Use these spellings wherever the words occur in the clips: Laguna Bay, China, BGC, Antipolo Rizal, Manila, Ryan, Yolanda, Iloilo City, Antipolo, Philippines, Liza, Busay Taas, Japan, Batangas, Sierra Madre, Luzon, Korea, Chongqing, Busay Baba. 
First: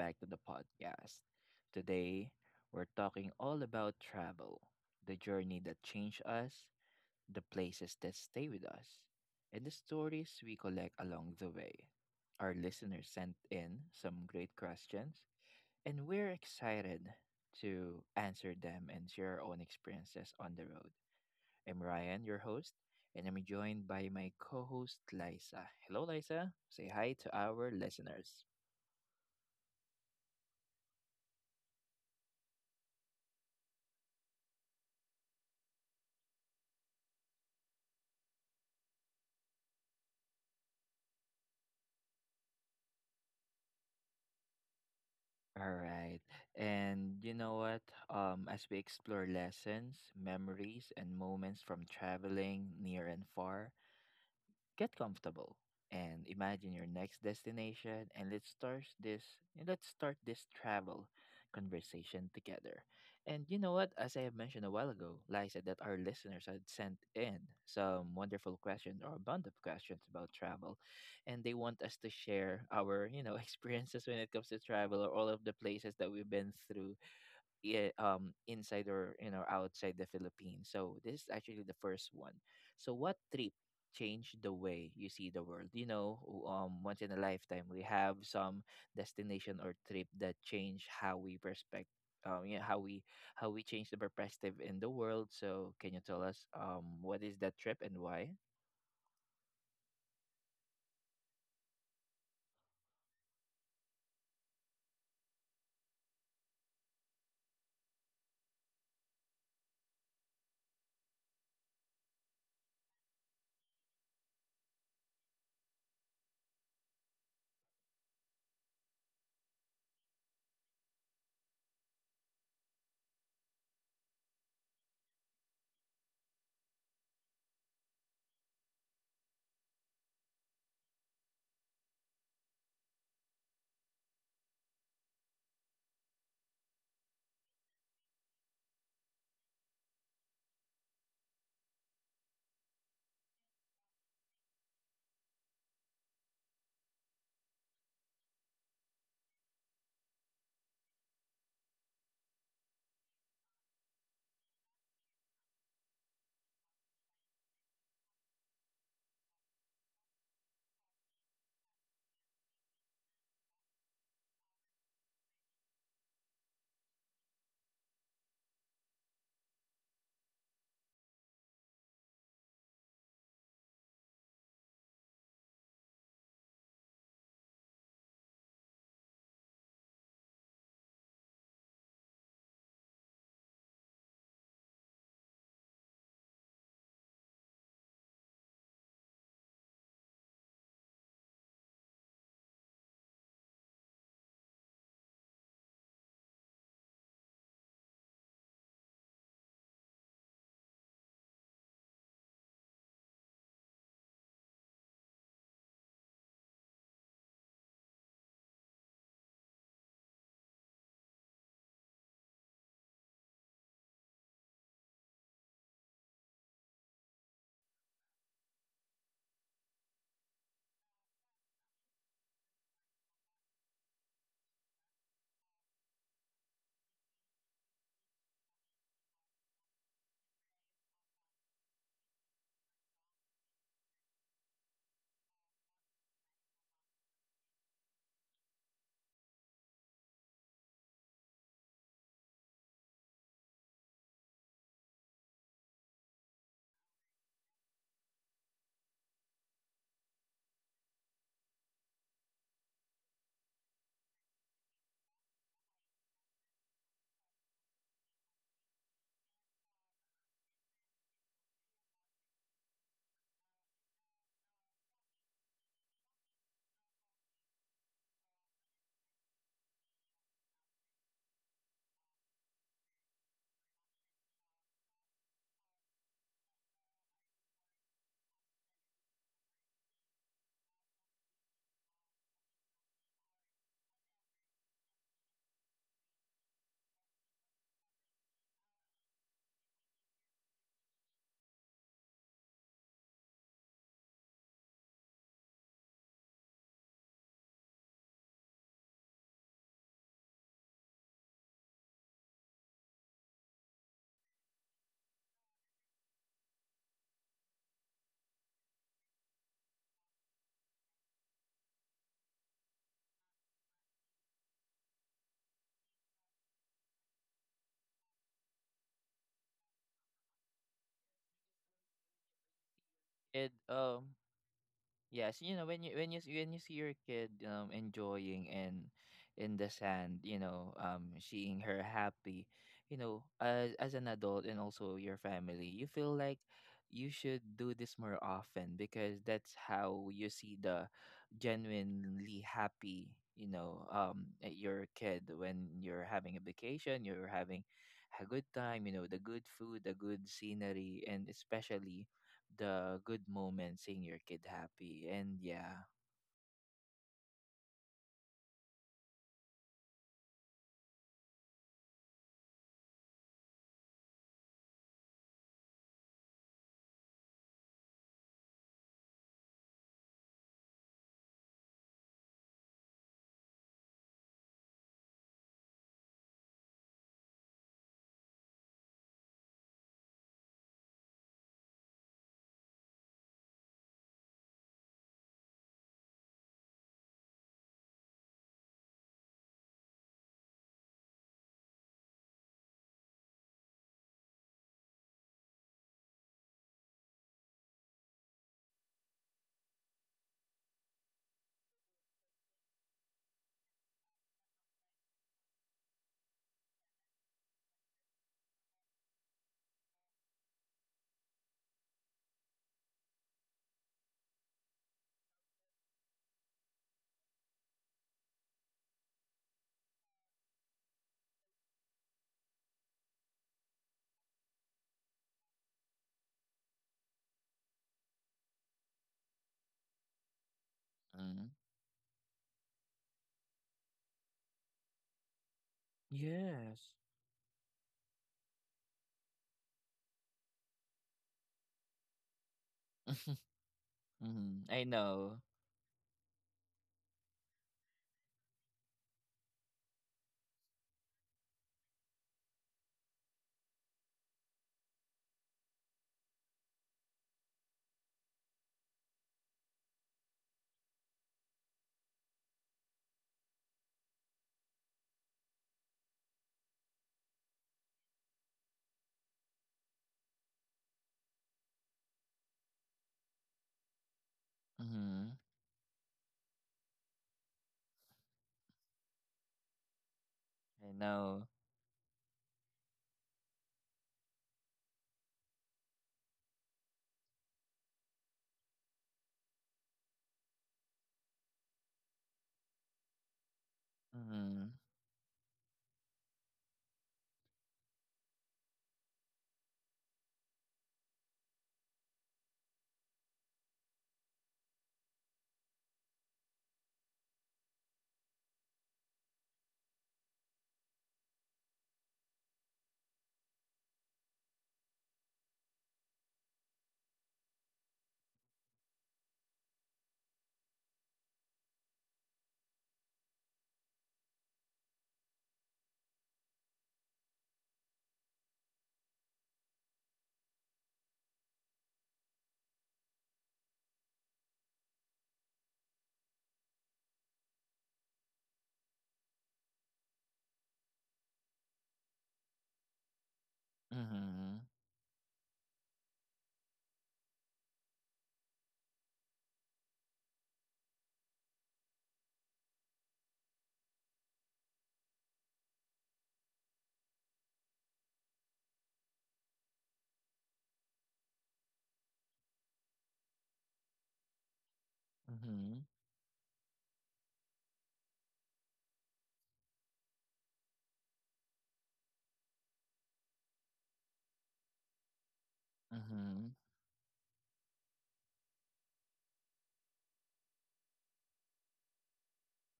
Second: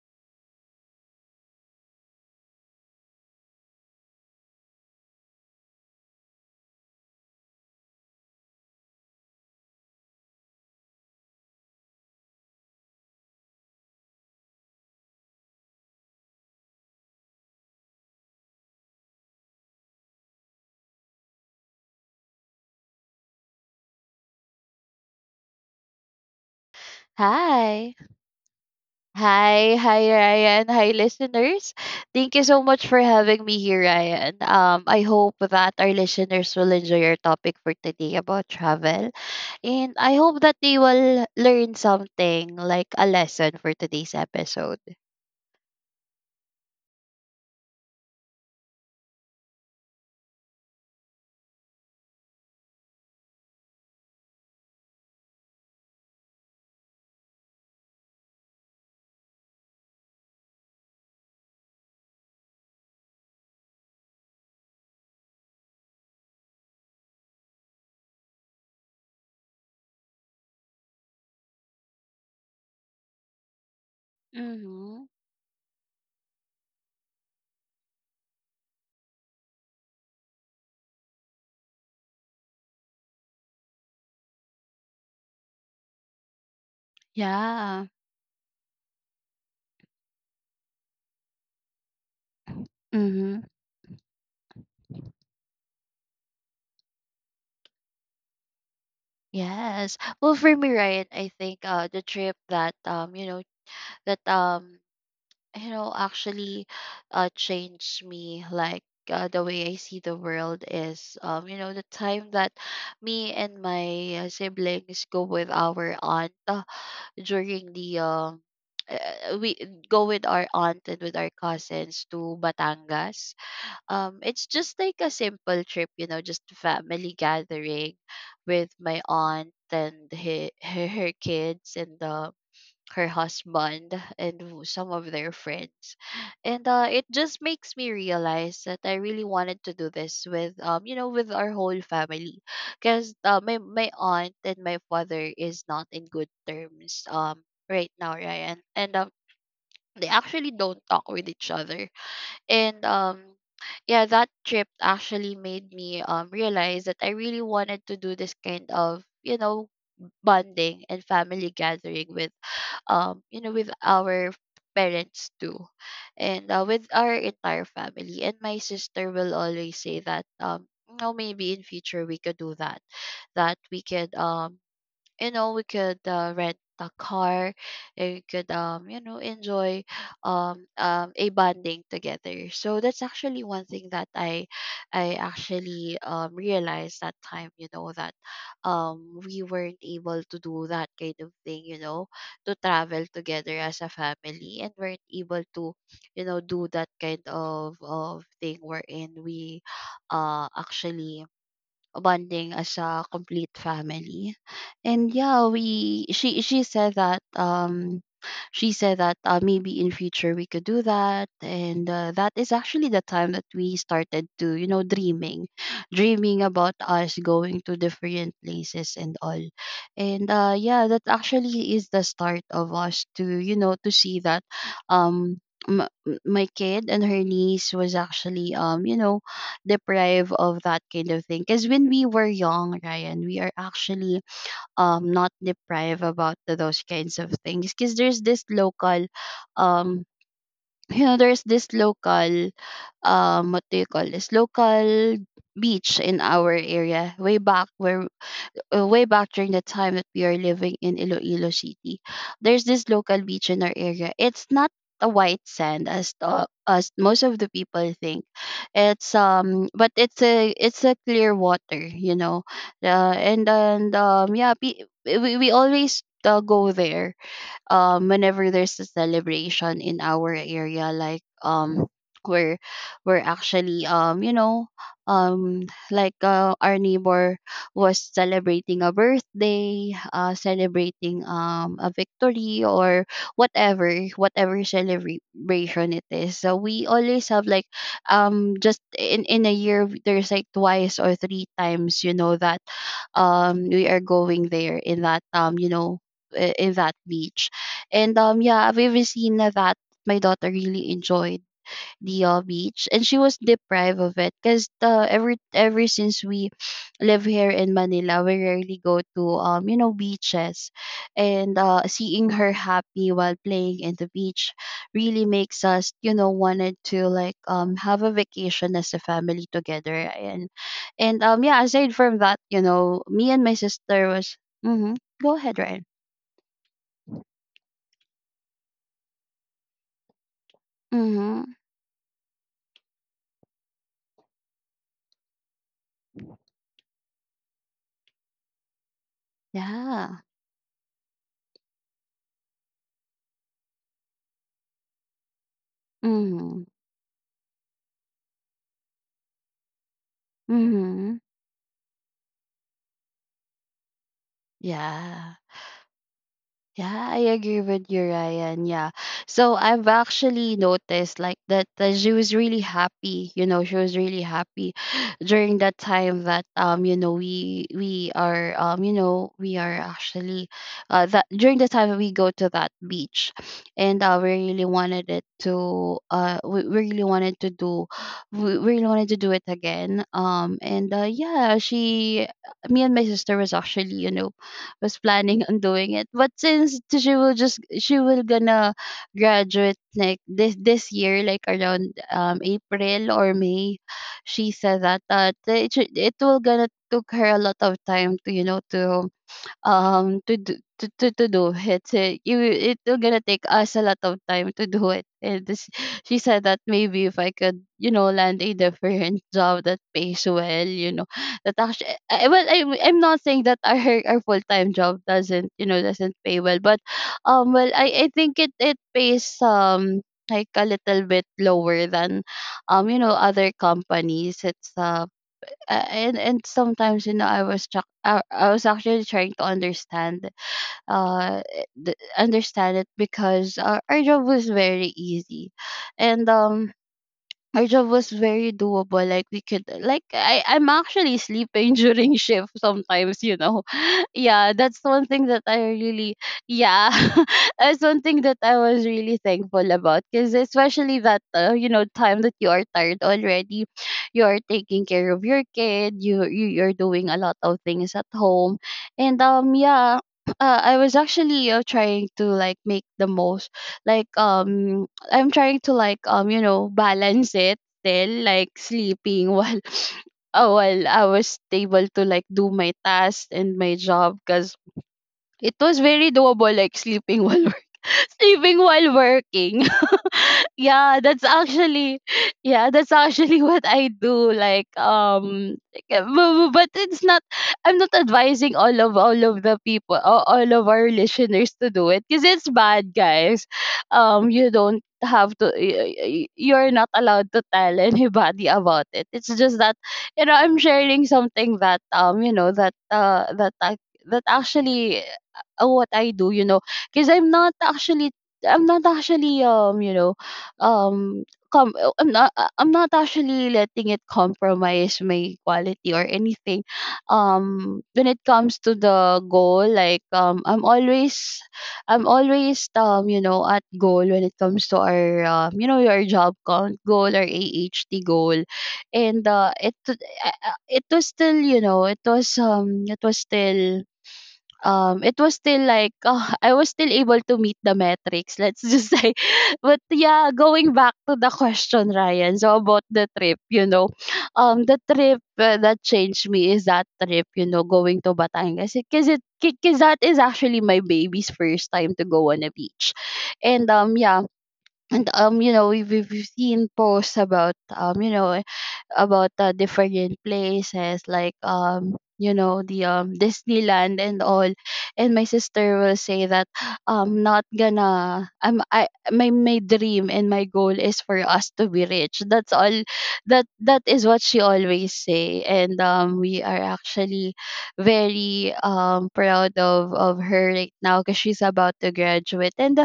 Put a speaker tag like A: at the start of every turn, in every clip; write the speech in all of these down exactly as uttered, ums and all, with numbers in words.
A: back to the podcast. Today, we're talking all about travel, the journey that changed us, the places that stay with us, and the stories we collect along the way. Our listeners sent in some great questions, and we're excited to answer them and share our own experiences on the road. I'm Ryan, your host, and I'm joined by my co host, Liza. Hello, Liza. Say hi to our
B: Hi.
A: listeners.
B: Hi, hi Ryan, hi listeners. Thank you so much for having me here, Ryan. Um, I hope that our listeners will enjoy our topic for today about travel. And I hope that they will learn something like a lesson for today's episode.
A: All right. And you know what? Um, as we explore lessons, memories, and moments from traveling near and far, get comfortable and imagine your next destination and let's start this let's start this travel conversation together. And you know what, as I have mentioned a while ago, like I said that our listeners had sent in some wonderful questions or a bunch of questions about travel and they want us to share our, you know, experiences when it comes to travel
B: Mm-hmm.
A: or all of the places that we've been through i- um inside or you know outside the Philippines. So this is actually the first one. So what trip changed the way you see the world? You know, w- um once in a lifetime we
B: Yeah.
A: have some destination or trip that change how we perspect um yeah how we
B: Mm-hmm.
A: how we change the perspective in the world. So can you tell us um what is that trip and why?
B: Yes. Well, for me, Ryan, I think uh the trip that um you know that um you know actually uh changed me like uh, The way I see the world is um you know the time that me and my uh, siblings go with our aunt uh, during the um uh, we go with our aunt and with our cousins to Batangas. Um, it's just like a simple trip, you know, just family gathering with my aunt and he, her, her kids and um her husband and w- some of their friends, and uh, it just makes me realize that I really wanted to do this with um you know with our whole family, because uh, my, my aunt and my father is not in good terms um right now, Ryan, and um they actually don't talk with each other. And um yeah, that trip actually made me um realize that I really wanted to do this kind of, you know, bonding and family gathering with, um you know, with our parents too, and uh, with our entire family. And my sister will always say that, um you know, maybe in future we could do that, that we could, um you know, we could uh, rent a car, and we could, um you know, enjoy um, um a bonding together. So that's actually one thing that i i actually um realized that time, you know, that um we weren't able to do that kind of thing, you know, to travel together as a family, and weren't able to, you know, do that kind of of thing wherein we uh actually bonding as a complete family. And yeah, we she she said that, um she said that, uh, maybe in future we could do that. And uh, that is actually the time that we started to, you know, dreaming, dreaming about us going to different places and all. And uh yeah, that actually is the start of us to, you know, to see that um m- m- my kid and her niece was actually, um you know, deprive of that kind of thing. Because when we were young, Ryan, we are actually um not deprived about th- those kinds of things, because there's this local um you know, there's this local, um what do you call, this local beach in our area way back, where uh, way back during the time that we are living in Iloilo City, there's this local beach in our area. It's not a white sand as the, as most of the people think. It's um, but it's a it's a clear water, you know. Uh, and and um, yeah, pe- we we always uh, go there um whenever there's a celebration in our area, like, um we're we're actually, um you know, um like, uh, our neighbor was celebrating a birthday, uh celebrating, um a victory, or whatever whatever celebration it is. So we always have, like, um just in in a year there's like twice or three times, you know, that um we are going there in that, um you know, i- in that beach. And um yeah, I've ever seen that my daughter really enjoyed the uh, beach, and she was deprived of it, because the ever ever since we live here in Manila, we rarely go to, um you know, beaches, and uh, seeing her happy while playing in the beach really makes us, you know, wanted to, like, um have a vacation as a family together. And and um yeah, aside from that, you know, me and
A: It
B: my sister
A: um
B: was mm-hmm, go
A: Yes, you
B: ahead
A: know when
B: Ryan,
A: you when you s- when you see your kid um enjoying in in the sand, you know, um
B: mm-hmm,
A: seeing her happy, you know, as as an adult and also your family, you feel like you should do this more often because that's how
B: yeah,
A: you see the genuinely happy, you know, um uh, your kid when you're having a
B: mhm,
A: vacation, you're having a good time, you know, the good food, the good scenery,
B: mhm.
A: and especially the good moment seeing your kid happy
B: Yeah.
A: and yeah.
B: Yeah, I agree with you, Ryan. Yeah. So I've actually noticed, like that, that she was really happy. You know, she was really happy during that time that, um, you know, we we are, um, you know, we are actually uh that during the time we go to that beach. And uh we really wanted it to uh we we really wanted to do we we really wanted to do it again. Um and uh yeah, she me and my sister was actually, you know, was planning on doing it. But since she will just she will gonna graduate like this this year, like around, um April or May, she said that that it should- it will gonna took her a lot of time to, you know, to um to do to, to, to do it, a, you It will gonna take us a lot of time to do it. And this, she said that maybe if I could, you know, land a different job that pays well, you know, that actually I, well I, I'm not saying that our our full-time job doesn't, you know, doesn't pay well, but um well i i think it it pays, um like a little bit lower than, um you know, other companies. It's uh uh, and and sometimes, you know, I was tr- I, I was actually trying to understand uh
A: Mm,
B: the, understand it because our, our job was very easy. And um
A: yes.
B: our job was very doable, like we could like i i'm actually sleeping during shift sometimes, you know. Yeah,
A: Hmm,
B: that's
A: I
B: one thing that
A: know.
B: I really, yeah, that's one thing that I was really thankful about, because especially that, uh, you know, time that you are tired already, you are taking care of your kid, you, you you're doing a lot of things at home. And um yeah, uh, I was actually uh, trying to, like, make the most like, um I'm trying to, like, um you know, balance it still, like, sleeping while uh, while I was able to, like, do my tasks and my job, because
A: Hmm,
B: it was very doable, like sleeping while work. Sleeping while working. Yeah,
A: I
B: that's
A: know.
B: actually, yeah, that's actually, what I do. Like, um, like, uh, bu- bu- but it's not. I'm not advising all of all of the people, all, all of our listeners to do it, because it's bad, guys. Um, you
A: Hmm,
B: don't have to. y- y- You're not allowed to tell anybody about it. It's just that, you know, I'm sharing something that, um you know, that uh that I that actually uh, what I do, you know. Because I'm not actually I'm not actually, um you know, um com- uh, I'm not uh, I'm not actually letting it compromise my quality or anything. Um, when it comes to the goal, like, um, I'm always I'm always, um you know, at goal when it comes to our, um, you know, your job count goal or A H T goal. And uh, it uh, it was still, you know, it was, um it was still, um it was still like, uh, I was still able to meet the metrics, let's just say. But yeah, going back to the question, Ryan, so about the trip, you know, um
A: hmm,
B: the trip, uh, that changed me is that trip, you know, going to Batangas, because it because that is actually my baby's first time to go on a beach. And um yeah. And um you know, we've, we've we've seen posts about, um you know, about uh, different places, like, um you know, the, um Disneyland and all. And my sister
A: hmm,
B: will say that I'm not gonna I'm I my my dream and my goal is for us to be rich, that's all. That that is what she always say. And um we are
A: hmm,
B: actually very, um proud of of her right now, because she's about to graduate, and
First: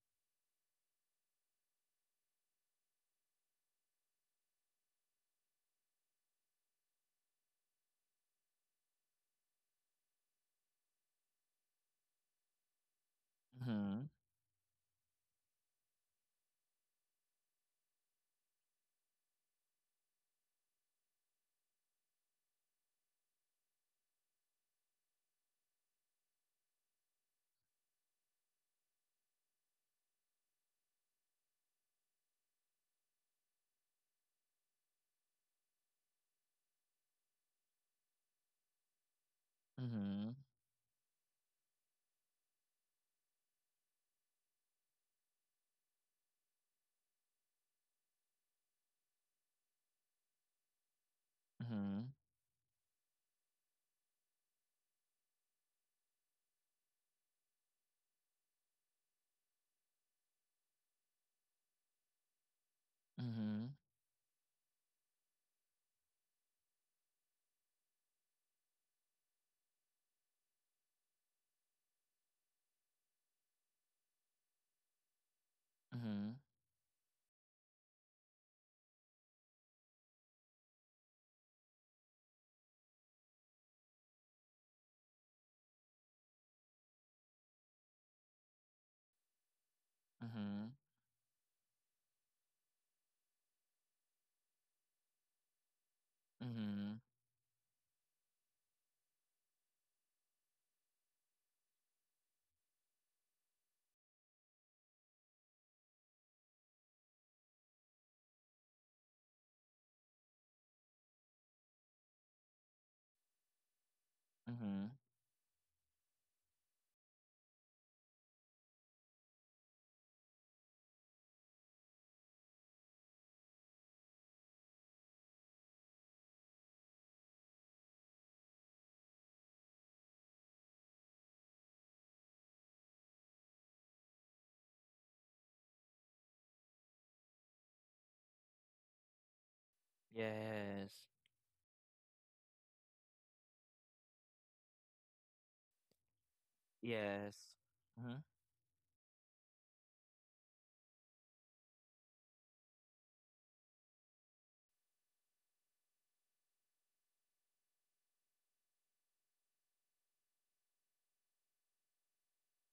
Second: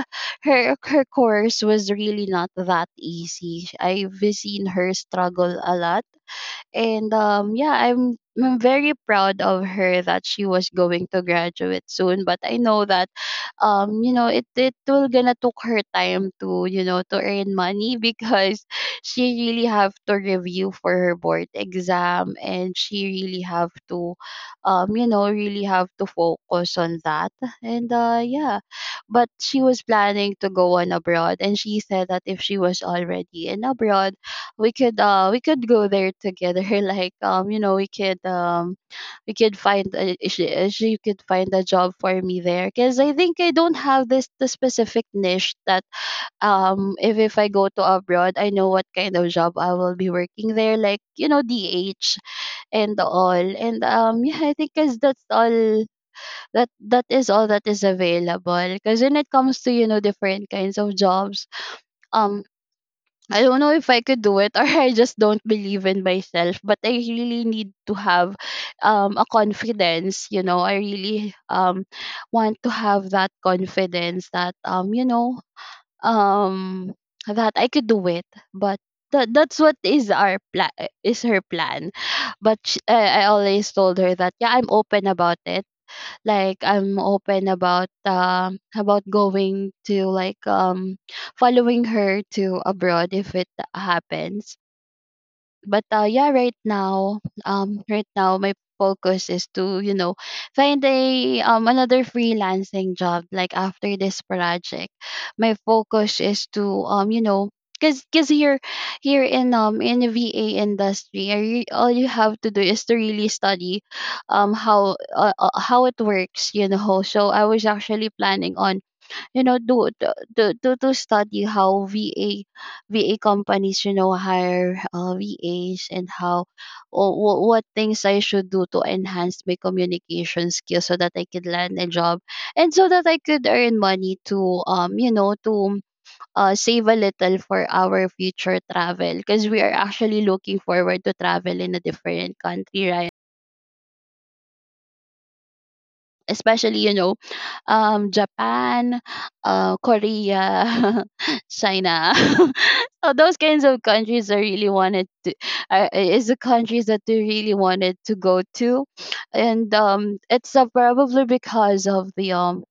B: her her course was really not that easy. I've seen her struggle a lot, and um yeah, i'm i'm very proud of her that she was going to graduate soon, but I know that um
A: hmm,
B: you know it it will gonna took her time to you know to earn money because she really have to review for her board exam, and she really have to um you know really have to focus on that. And uh, yeah, but she was planning to go on abroad, and she said that if she was already in abroad, we could uh we could go there together. like um you know we could um we could find a,
A: hmm,
B: she, uh, she could find a job for me there, because I think I don't have this the specific niche that um if if i go to abroad I know what kind of job I will be working there, like you know DH
A: hmm,
B: and all. And um yeah, I think because that's all, that that is all that is available. Because when it comes to you know different kinds of jobs, um. I don't know
A: hmm,
B: if I could do it or I just don't believe in myself, but I really need to have um a confidence, you know. I really um want to have that confidence that um you know
A: hmm,
B: um that I could do it, but that that's what is our plan, is her plan. But sh- I, I always told her that, yeah, I'm open about it, like I'm open about um about going to, like
A: hmm,
B: um following her to abroad if it happens. But uh yeah, right
A: hmm,
B: now, um right now my focus is to you know find a, um another freelancing job. Like after this project, my focus is to um you know because cause 'cause here, here in um in the V A industry, I re- all you have to do is to really study um
A: hmm.
B: how uh, uh, how it works, you know. So I was actually planning on you know do to to to to study how V A V A companies, you know, hire uh, V As, and how or wh- what things I should do to enhance my communication skills so that I could land a job, and so that I could earn money to um you know to uh, save a little for our future travel, because we are actually looking forward
A: Yes,
B: to travel in a different country, right? Especially, you know,
A: yes.
B: um,
A: Mm-hmm.
B: Japan, uh, Korea, China. So those kinds of countries I really wanted to, uh, is the countries that they really wanted to go to. And um, it's uh, probably because of the um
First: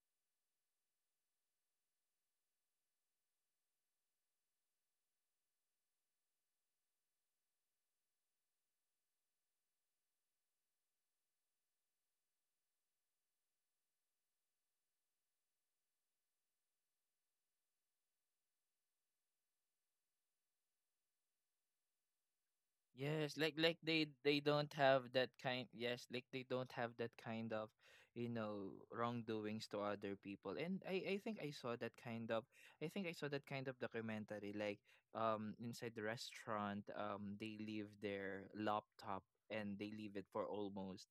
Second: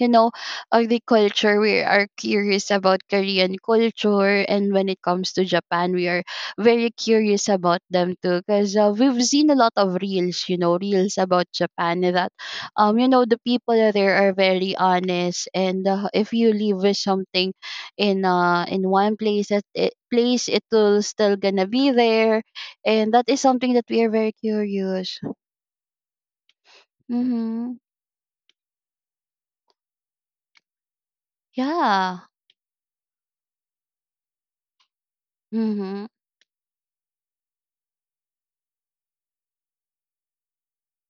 B: you know, agriculture. We are curious about Korean culture. And when it comes to Japan, we are very curious about them too, because uh, we've seen a lot of reels, you know, reels about Japan that, um, you know, the people there are very honest. And uh, if you leave with something in uh, in one place, that it, place, it will still gonna be there. And that
A: Yes,
B: is
A: like
B: something
A: like
B: that we
A: they
B: are very
A: they don't have
B: curious.
A: that kind, yes, like they don't have that kind of,
B: Mm-hmm.
A: you know, wrongdoings to other people. And I I think I saw that
B: Yeah.
A: kind of I think I saw that kind of documentary like um inside the
B: Mm-hmm.
A: restaurant um they leave their laptop and they leave it for almost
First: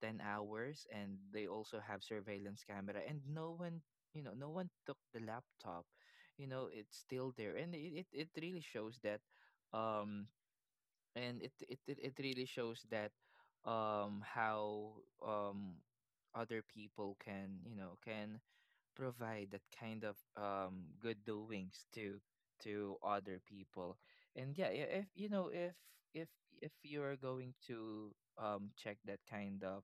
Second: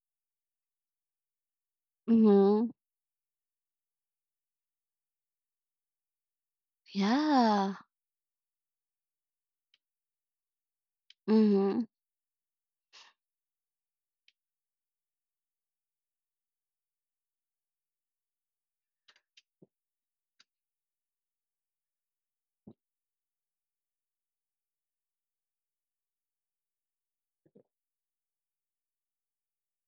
A: 10 hours and they also have surveillance
B: Mm-hmm.
A: camera and no one you know no one took the laptop, you know, it's still there and
B: Yeah.
A: it it, it really shows that um and it it
B: Mhm,
A: it it really shows that um how um other people can, you know, can provide that kind of um good doings to to other people, and yeah i- if you know if if if you're going to um check that kind of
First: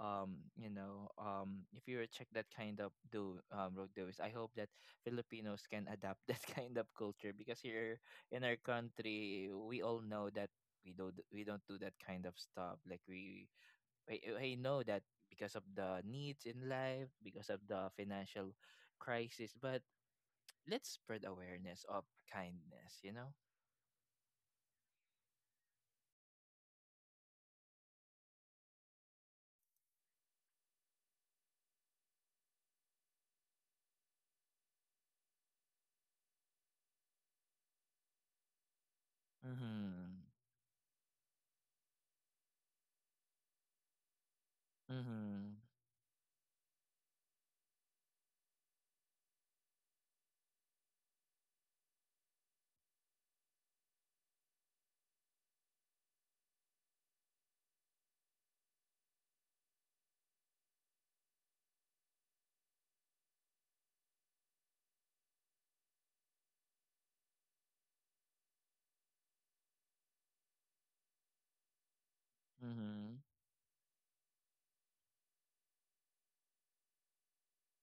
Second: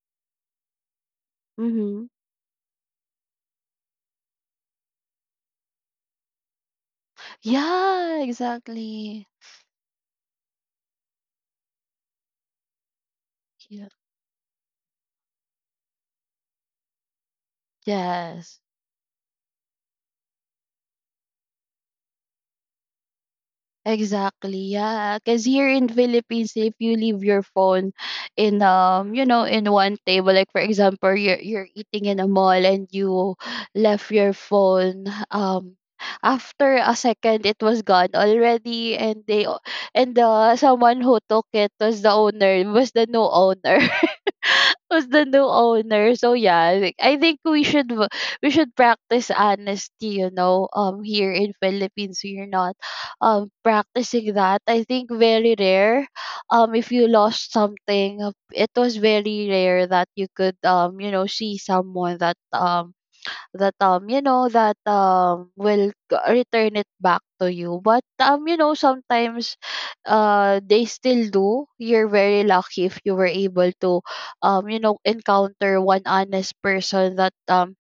A: um you know um if you
B: mhm.
A: check that kind of do um road doings, I hope that Filipinos can adapt that kind of culture, because here
B: Yeah,
A: in our
B: exactly.
A: country we all know that we don't we don't do that kind of stuff like we.
B: Yeah.
A: I, I know that because of the needs in life, because of the financial
B: Yes.
A: crisis, but let's spread awareness of kindness, you know?
B: Exactly. Yeah, cuz here in Philippines if you leave your phone in um you know in one table, like for example you're you're eating in a mall and you left your phone, um after a second it was gone already. And they o-
A: Mm-hmm.
B: and the someone who took it was the owner, was the new owner, was the new
A: Mm-hmm.
B: owner. So yeah, I think, I think we should v- we should practice honesty, you know. um here in Philippines we're not um practicing that. I think very rare. Um if you lost something, uh, it was very rare that you could um you know see someone that um that um you know that um will g- return it back to you. But um you know, sometimes uh they still do. You're very lucky if you
A: Mm-hmm.
B: were able to um you know encounter one honest person that um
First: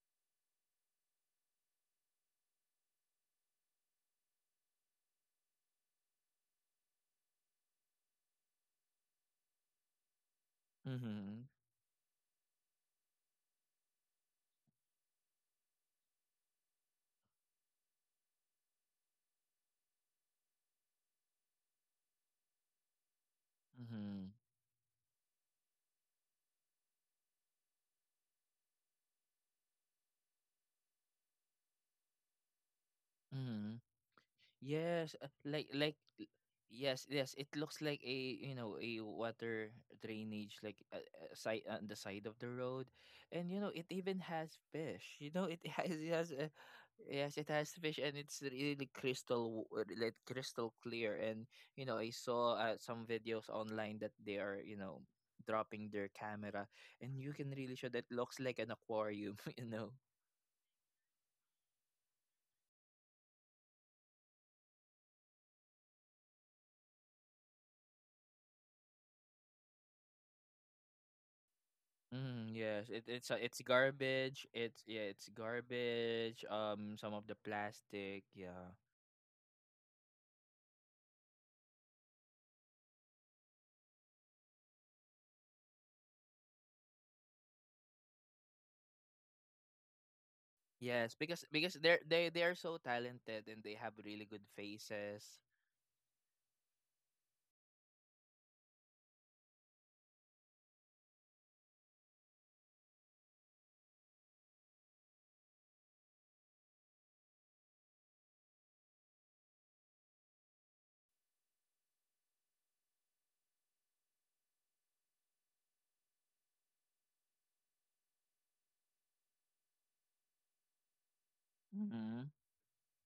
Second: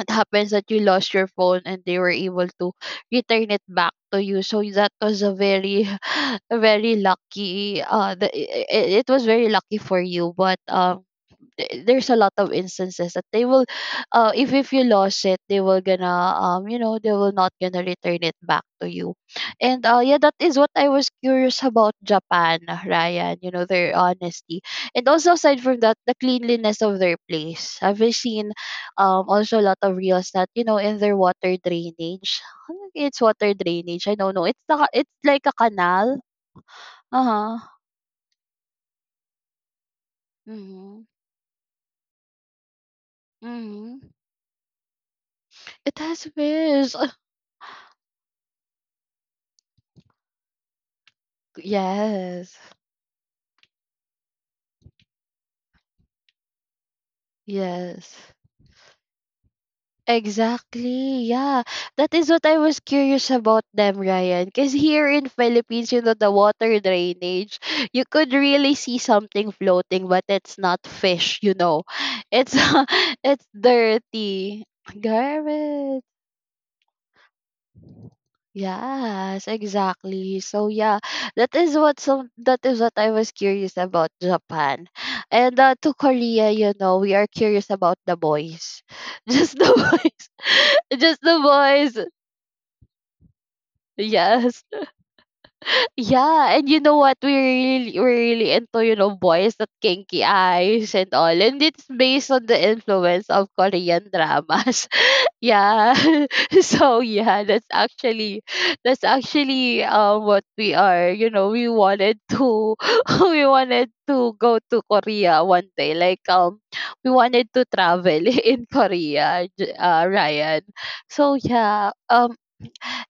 B: it happens that you lost your phone and they were able to return it back to you, so that was a very a very lucky uh the, it, it was very lucky for you. But um
A: Mm-hmm.
B: th- there's a lot of instances that they will, uh if if you lost it, they will gonna, um you know they will not gonna return it back to you. And uh yeah, that is what I was curious about Japan, Ryan, you know, their
A: Mm-hmm.
B: honesty. And also aside from that, the cleanliness of their place. I've seen um also a lot of reels that, you know, in their water drainage it's water
A: Mm-hmm.
B: drainage, I don't know, it's the, it's
A: Yes, uh,
B: like a
A: like like
B: canal.
A: l- yes, yes. It
B: Uh-huh.
A: looks like a, you know, a water drainage like uh,
B: Mm-hmm.
A: uh, side on the side of the road, and you know it
B: Mm-hmm.
A: even has fish. You know it has
B: It
A: it
B: has
A: has uh,
B: fish.
A: yes it has fish and it's really crystal w- uh, like crystal clear. And you know I
B: Yes.
A: saw uh, some videos online that they are, you know, dropping their camera and you can really show that
B: Yes.
A: looks like an aquarium. You know.
B: Exactly. Yeah. That is what I was curious about them, Ryan. Because here in Philippines, you know, the water drainage, you could really see something floating, but it's not fish, you know.
A: Mm,
B: It's
A: yes, it, it's uh,
B: it's
A: it's garbage.
B: dirty.
A: It's yeah, it's
B: Garbage.
A: garbage. Um, some of the plastic. Yeah,
B: Yes, exactly. So yeah, that is what some that is what I was curious about Japan. And uh, to Korea, you know, we are curious about the boys. Just the boys.
A: yes,
B: Just the
A: because because they're
B: boys.
A: they they are so talented and they have really good
B: Yes.
A: faces.
B: Yeah, and you know what? We really, we're really into, you know, boys that kinky eyes and all. And it's based on the influence of Korean dramas. Yeah. So yeah, that's actually that's actually um what we are, you know, we wanted to we wanted to go to Korea one day. Like um, we wanted to travel in Korea, J- uh, ryan. So yeah,
A: Mm-hmm.
B: um.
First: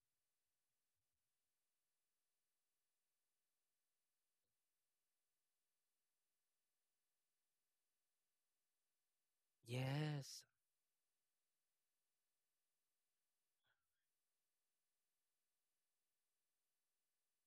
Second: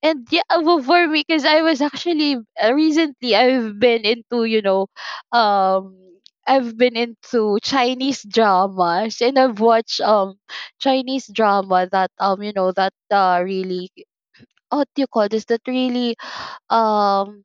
B: And yeah, uh, well, for me, because I was actually uh, recently I've been into, you know, um, I've been into Chinese dramas, and I've watched um
A: Yes.
B: Chinese drama that, um you know that uh really, oh, what do you call this, that really um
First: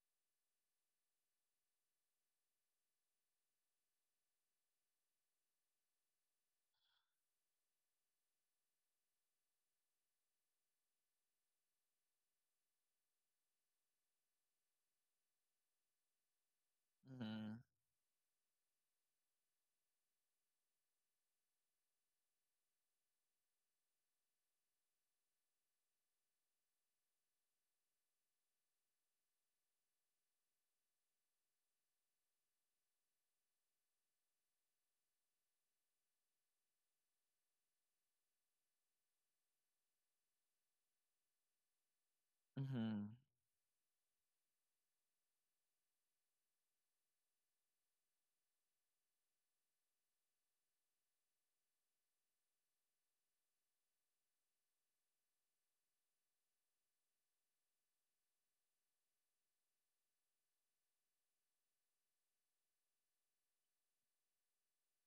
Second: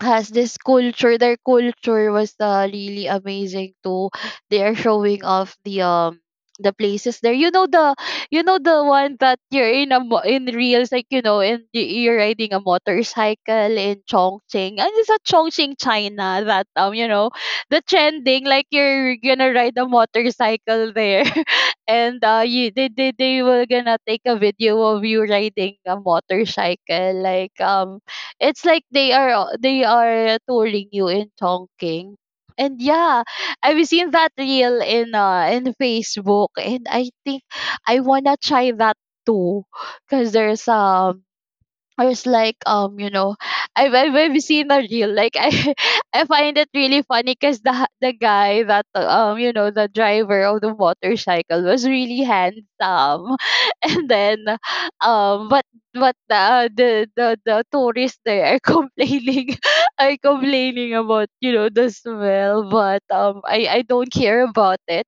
B: has this culture. Their culture was uh, really amazing too. They are showing off the um the places there, you know, the you know the one that you're in a mo- in reels, like, you know, and y- you're riding a motorcycle in Chongqing, and it's a Chongqing China, that um you know
A: Mm-hmm.
B: the trending, like you're gonna ride a motorcycle there. And uh you they, they they were gonna take a video of you riding a motorcycle, like um it's like they are, they are touring you in Chongqing. And yeah, I've seen that reel in uh in Facebook, and I think I wanna try that too. Cause there's um I was like, um,
A: Mm-hmm.
B: you know, I've, I've, I've seen a reel. Like, I, I find it really funny because the the guy that, um, you know, the driver of the motorcycle was really handsome, and then, um, but but the the the, the tourists there are complaining, are complaining about, you know, the smell. But um, I I don't care about it.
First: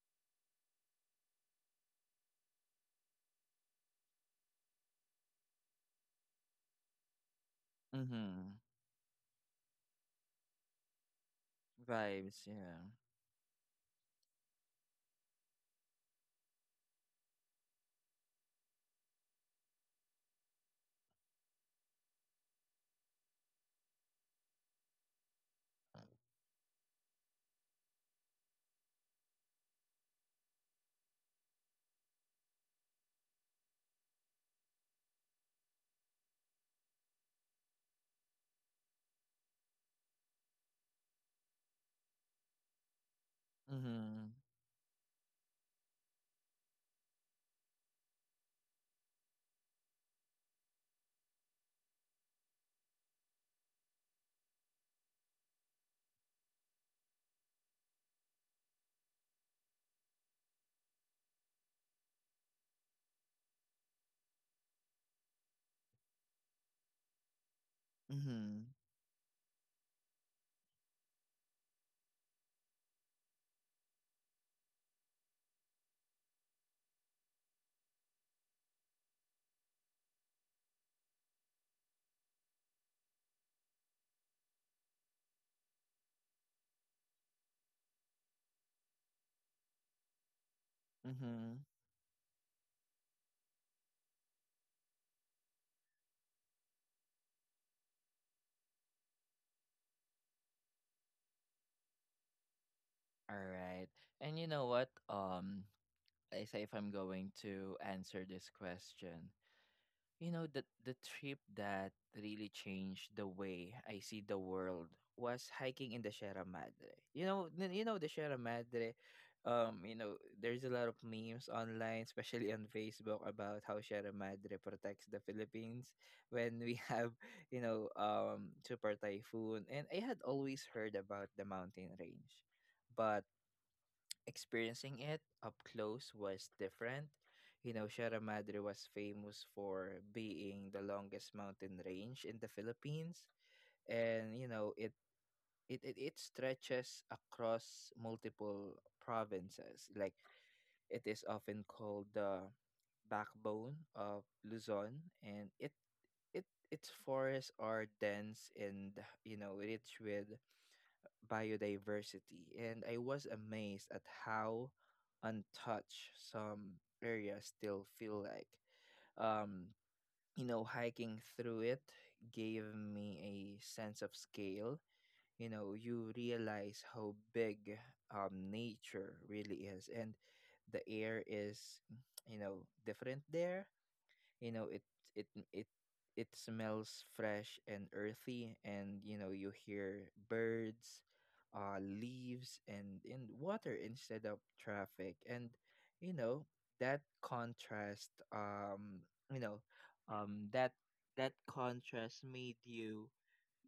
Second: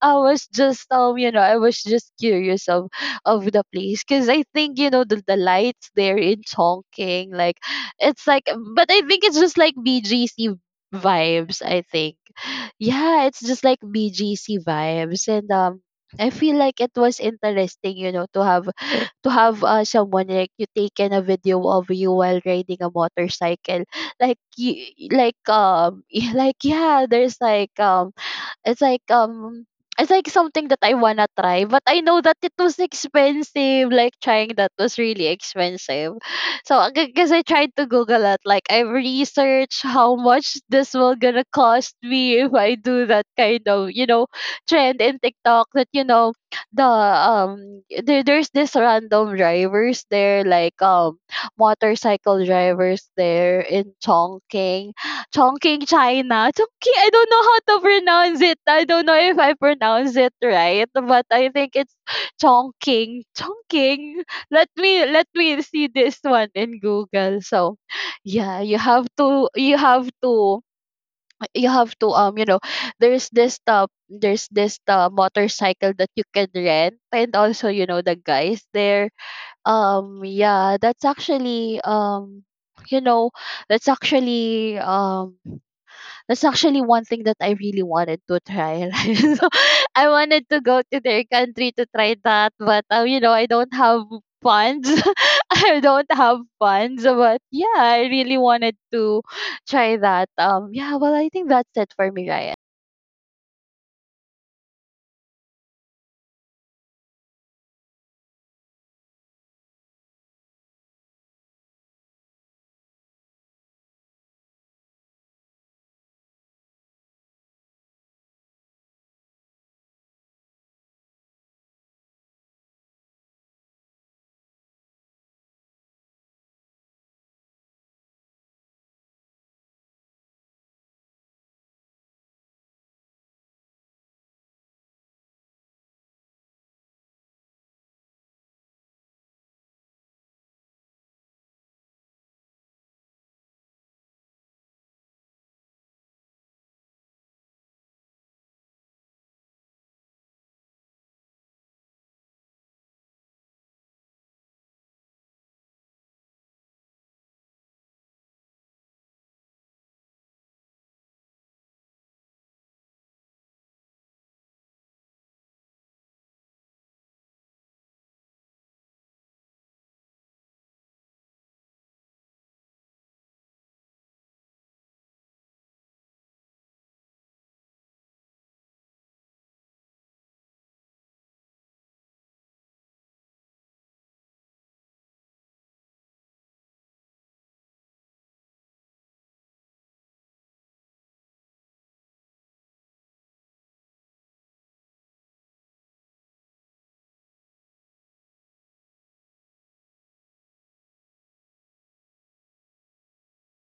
B: I was just um you know I was just curious of of the place, because I think, you know, the, the lights there in Chongqing, like it's like,
A: Mm-hmm.
B: but I think it's just like B G C vibes, I think.
A: Vibes. Yeah.
B: Yeah, it's just like B G C vibes. And um I feel like it was interesting, you know, to have to have uh, someone like you taken a video of you while riding a motorcycle, like you, like um like yeah there's like um it's like um it's like something that I wanna try. But I know that it was expensive. Like trying that was really expensive. So because I tried to Google it, like I researched how much this will gonna cost me if I do that kind of, you
A: Mm-hmm.
B: know, trend in TikTok, that, you know, the um there, there's this random drivers there, like um motorcycle drivers there in Chongqing, Chongqing, China. Chongqing, I don't know how to pronounce it. I don't know if I pronounce it right, but I think it's Chongqing. Chongqing. Let me, let me see this one in Google. So yeah,
A: Mm-hmm.
B: you have to, you have to you have to um, you know, there's this uh, there's this uh, motorcycle that you can rent, and also, you know, the guys there. Um, yeah, that's actually um you know, that's actually um that's actually one thing that I really wanted to try. Right? So I wanted to go to their
A: Mm-hmm.
B: country to try that, but um, you know, I don't have funds. I don't have funds, but yeah, I really wanted to try that. Um, yeah, well, I think that's it for me, Ryan.
A: All right. And you know what? Um, I say if I'm going to answer this question. You know, the the trip that really changed the way I see the world was hiking in the Sierra Madre. You know, n- you know the Sierra Madre. Um, you know, there's a lot of memes online, especially on Facebook, about how Sierra Madre protects the Philippines when we have, you know, um, super typhoon. And I had always heard about the mountain range, but experiencing it up close was different. You know, Sierra Madre was famous for being the longest mountain range in the Philippines, and you know it it it, it stretches across multiple provinces. Like it is often called the backbone of Luzon, and it it its forests are dense and you know rich with biodiversity, and I was amazed at how untouched some areas still feel like. Um, you know, hiking through it gave me a sense of scale. You know, you realize how big um, nature really is, and the air is, you know, different there, you know it it it it smells fresh and earthy, and you know you hear birds, uh leaves, and in water instead of traffic, and you know that contrast, um you know um that that contrast made you,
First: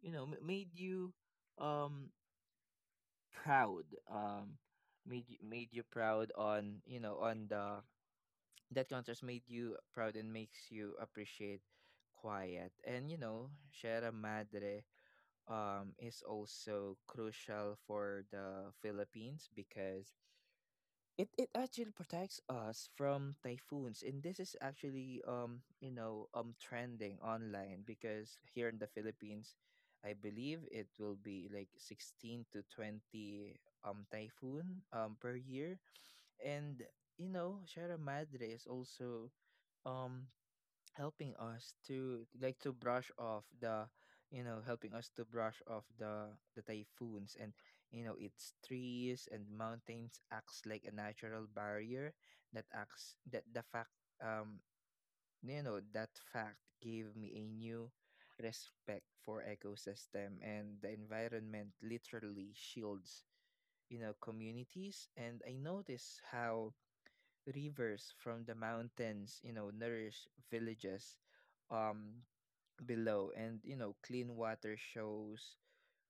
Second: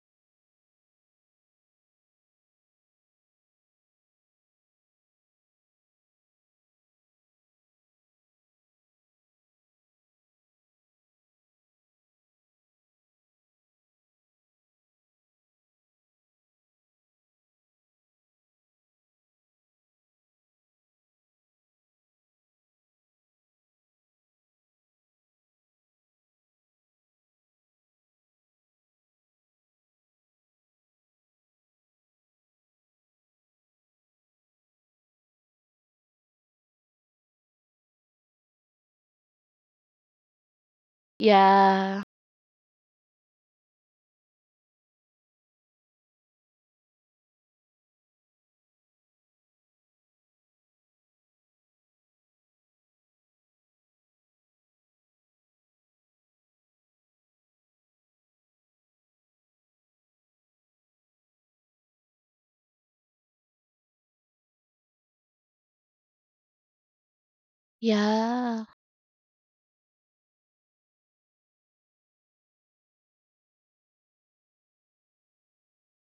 A: you know, m- made you um proud, um made you made you proud on you know on the that contrast made you proud and makes you appreciate quiet. And you know, Sierra Madre um is also crucial for the Philippines, because it, it actually protects us from typhoons. And this is actually, um, you know, um trending online because here in the Philippines I believe it will be like sixteen to twenty um typhoon um per year, and you know, Sierra Madre is also um helping us
B: Yeah,
A: to like to brush off the you know helping us to brush off the the typhoons, and you know its trees and mountains acts like a natural barrier that acts that the fact, um you know that fact gave me a new respect for ecosystem, and the environment literally shields, you know, communities, and I notice how rivers from the
B: yeah,
A: mountains, you know, nourish villages um below, and you know clean water shows,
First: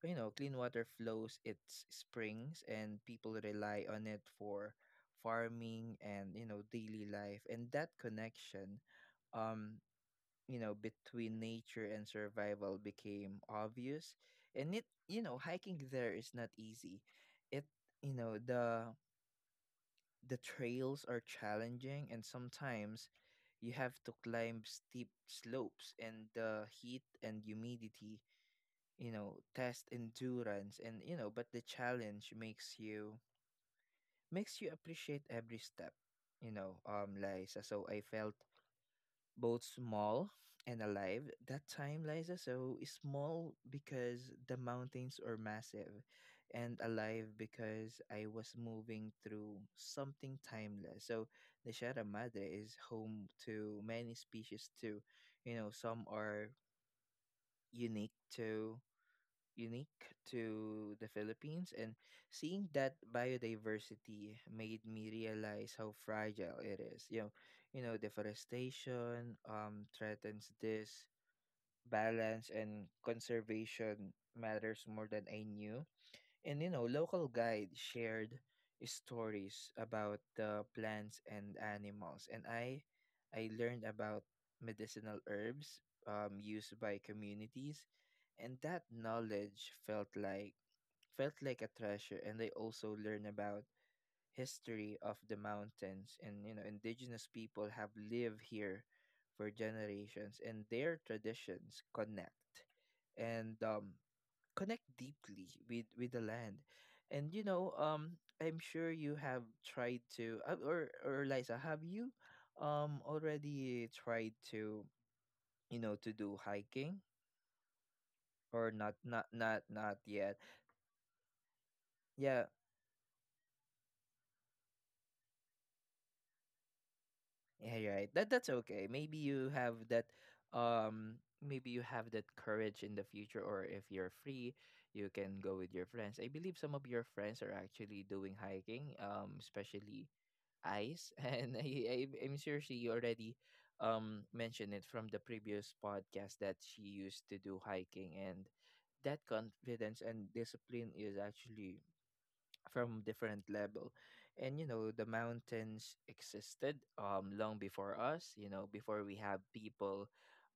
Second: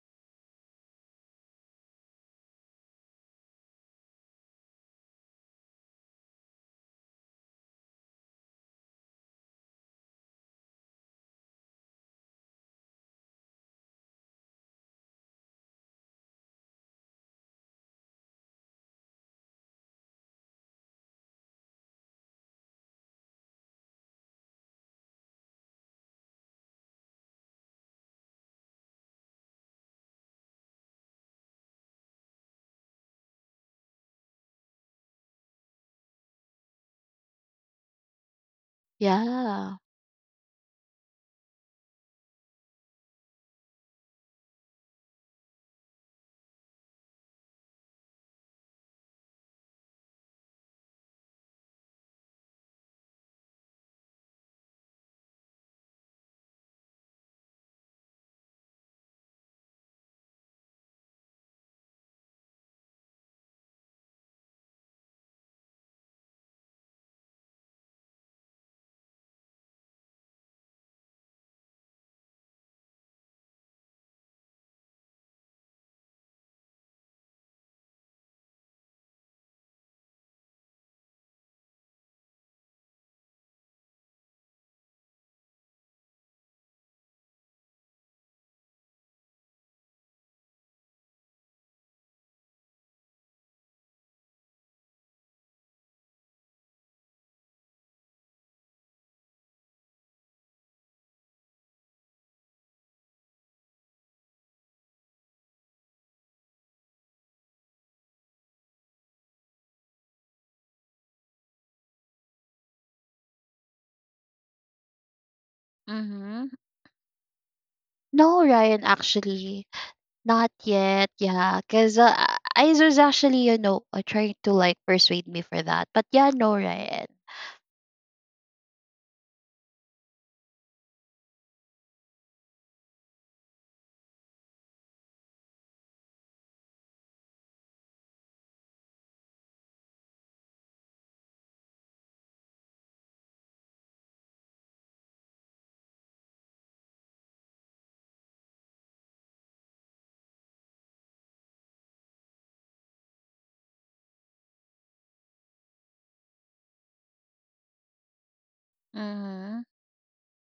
A: you know, clean water flows its springs and people rely on it for farming and, you know, daily life, and that connection, um you know between nature and survival became obvious, and it, you know, hiking there is not easy, it you know the the trails are challenging and sometimes you have to climb steep slopes, and the heat and humidity, you know, test endurance, and you know but the challenge makes you makes you appreciate every step, you know, um Liza, so I felt both
B: yeah.
A: small and alive. That time, Liza, so is small because the mountains are massive, and alive because I was moving through something timeless. So the Sierra Madre is home to many species too. You know, some are unique to unique to the Philippines. And seeing that biodiversity made me realize how fragile it is. You know, you know, deforestation um threatens this balance and conservation matters more than I knew, and you know, local guide shared stories about the plants and animals, and I I learned about medicinal herbs, um, used by communities, and that knowledge felt like felt like a treasure. And I also learned about history of the mountains, and you know, indigenous people have lived here for generations, and their traditions connect. And um, connect deeply with with the land, and you know, um I'm sure you have tried to, uh, or or Liza, have you um already tried to, you know, to do
B: Mm-hmm.
A: hiking,
B: No,
A: or
B: Ryan,
A: not not not
B: actually,
A: not yet?
B: not yet. Yeah, because uh,
A: Yeah,
B: Izer's actually, you know, uh, trying to like persuade me for that. But yeah, no, Ryan.
A: yeah, you're right. that that's okay, maybe you have that um maybe you have that courage in the future, or if you're free you can go with your friends. I believe some of your friends are actually doing hiking, um especially Eyes, and I, I, I'm sure she already um mentioned it from the previous podcast that she used to do hiking, and that confidence and discipline is actually from different level. And you know the mountains existed um long before us, you know, before we have
B: Mhm,
A: people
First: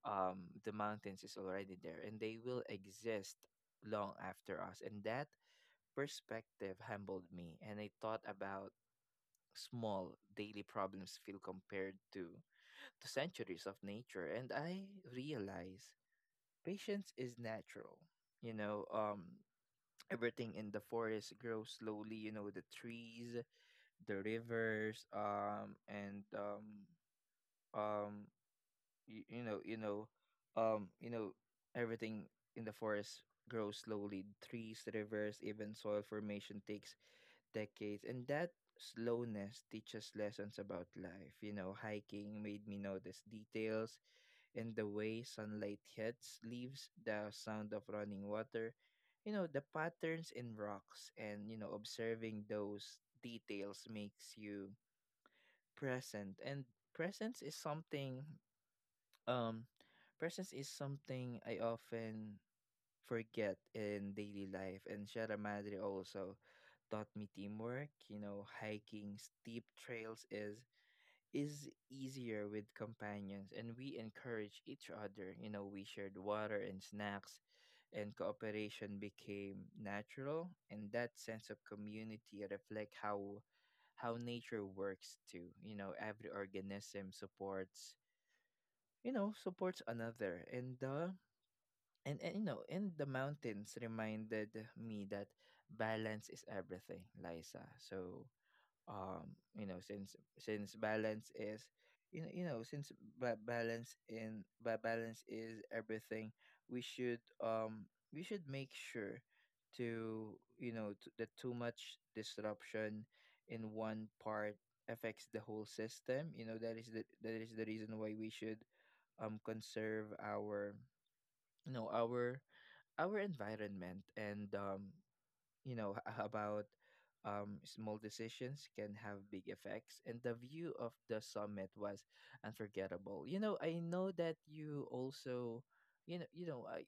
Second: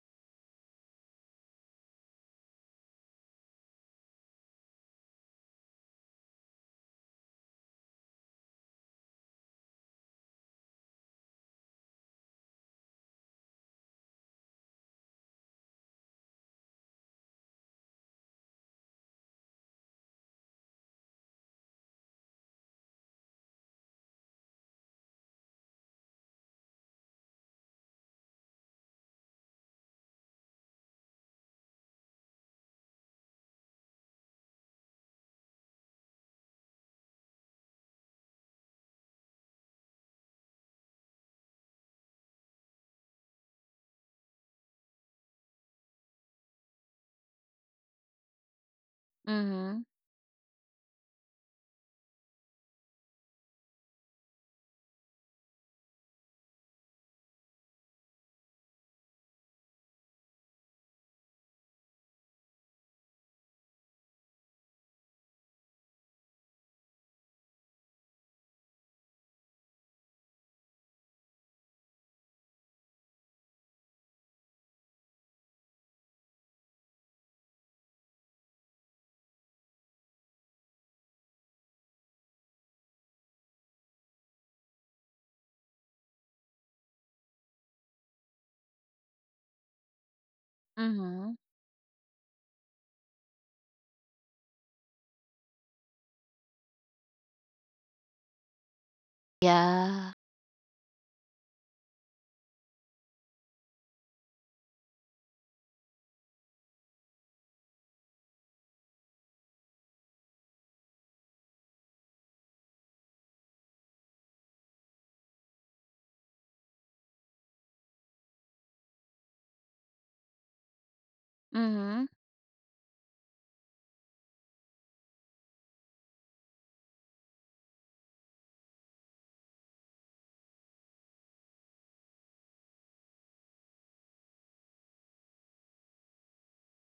A: um the mountains is already there and they will exist long after us, and that perspective humbled me, and I thought about small daily problems feel compared to to centuries of nature, and I realize patience is natural. You know, um everything in the forest grows slowly, you know, the trees, the rivers, um and um um you, you know you know um you know everything in the forest grows slowly, trees, rivers, even soil formation takes decades, and that slowness teaches lessons about life. You know, hiking made me notice details and the way sunlight hits leaves, the sound of running water, you know, the
B: mhm,
A: patterns in rocks, and you know, observing those details makes you present. And presence is something, um, presence is something I often forget in daily life. And Sierra Madre also taught me teamwork. You know, hiking steep trails is is easier with companions, and we encourage each other. You know, we shared water and snacks, and cooperation became natural, and that sense of community reflect how how nature works too. You know, every organism supports you know supports another, and uh,
B: mhm.
A: and, and you know and the mountains reminded me that balance is everything, Liza. So, um you know
B: Yeah.
A: since since balance is you know, you know since ba- balance in ba- balance is everything, we should um we should make sure to you know to, that too much disruption in one part affects the whole system. you know that is the that is the reason why we should um conserve our you know
B: Mhm,
A: our our environment. And um, you know h- about um, Small decisions can have big effects, and the view of the summit was unforgettable. you know i know that you also you know you know I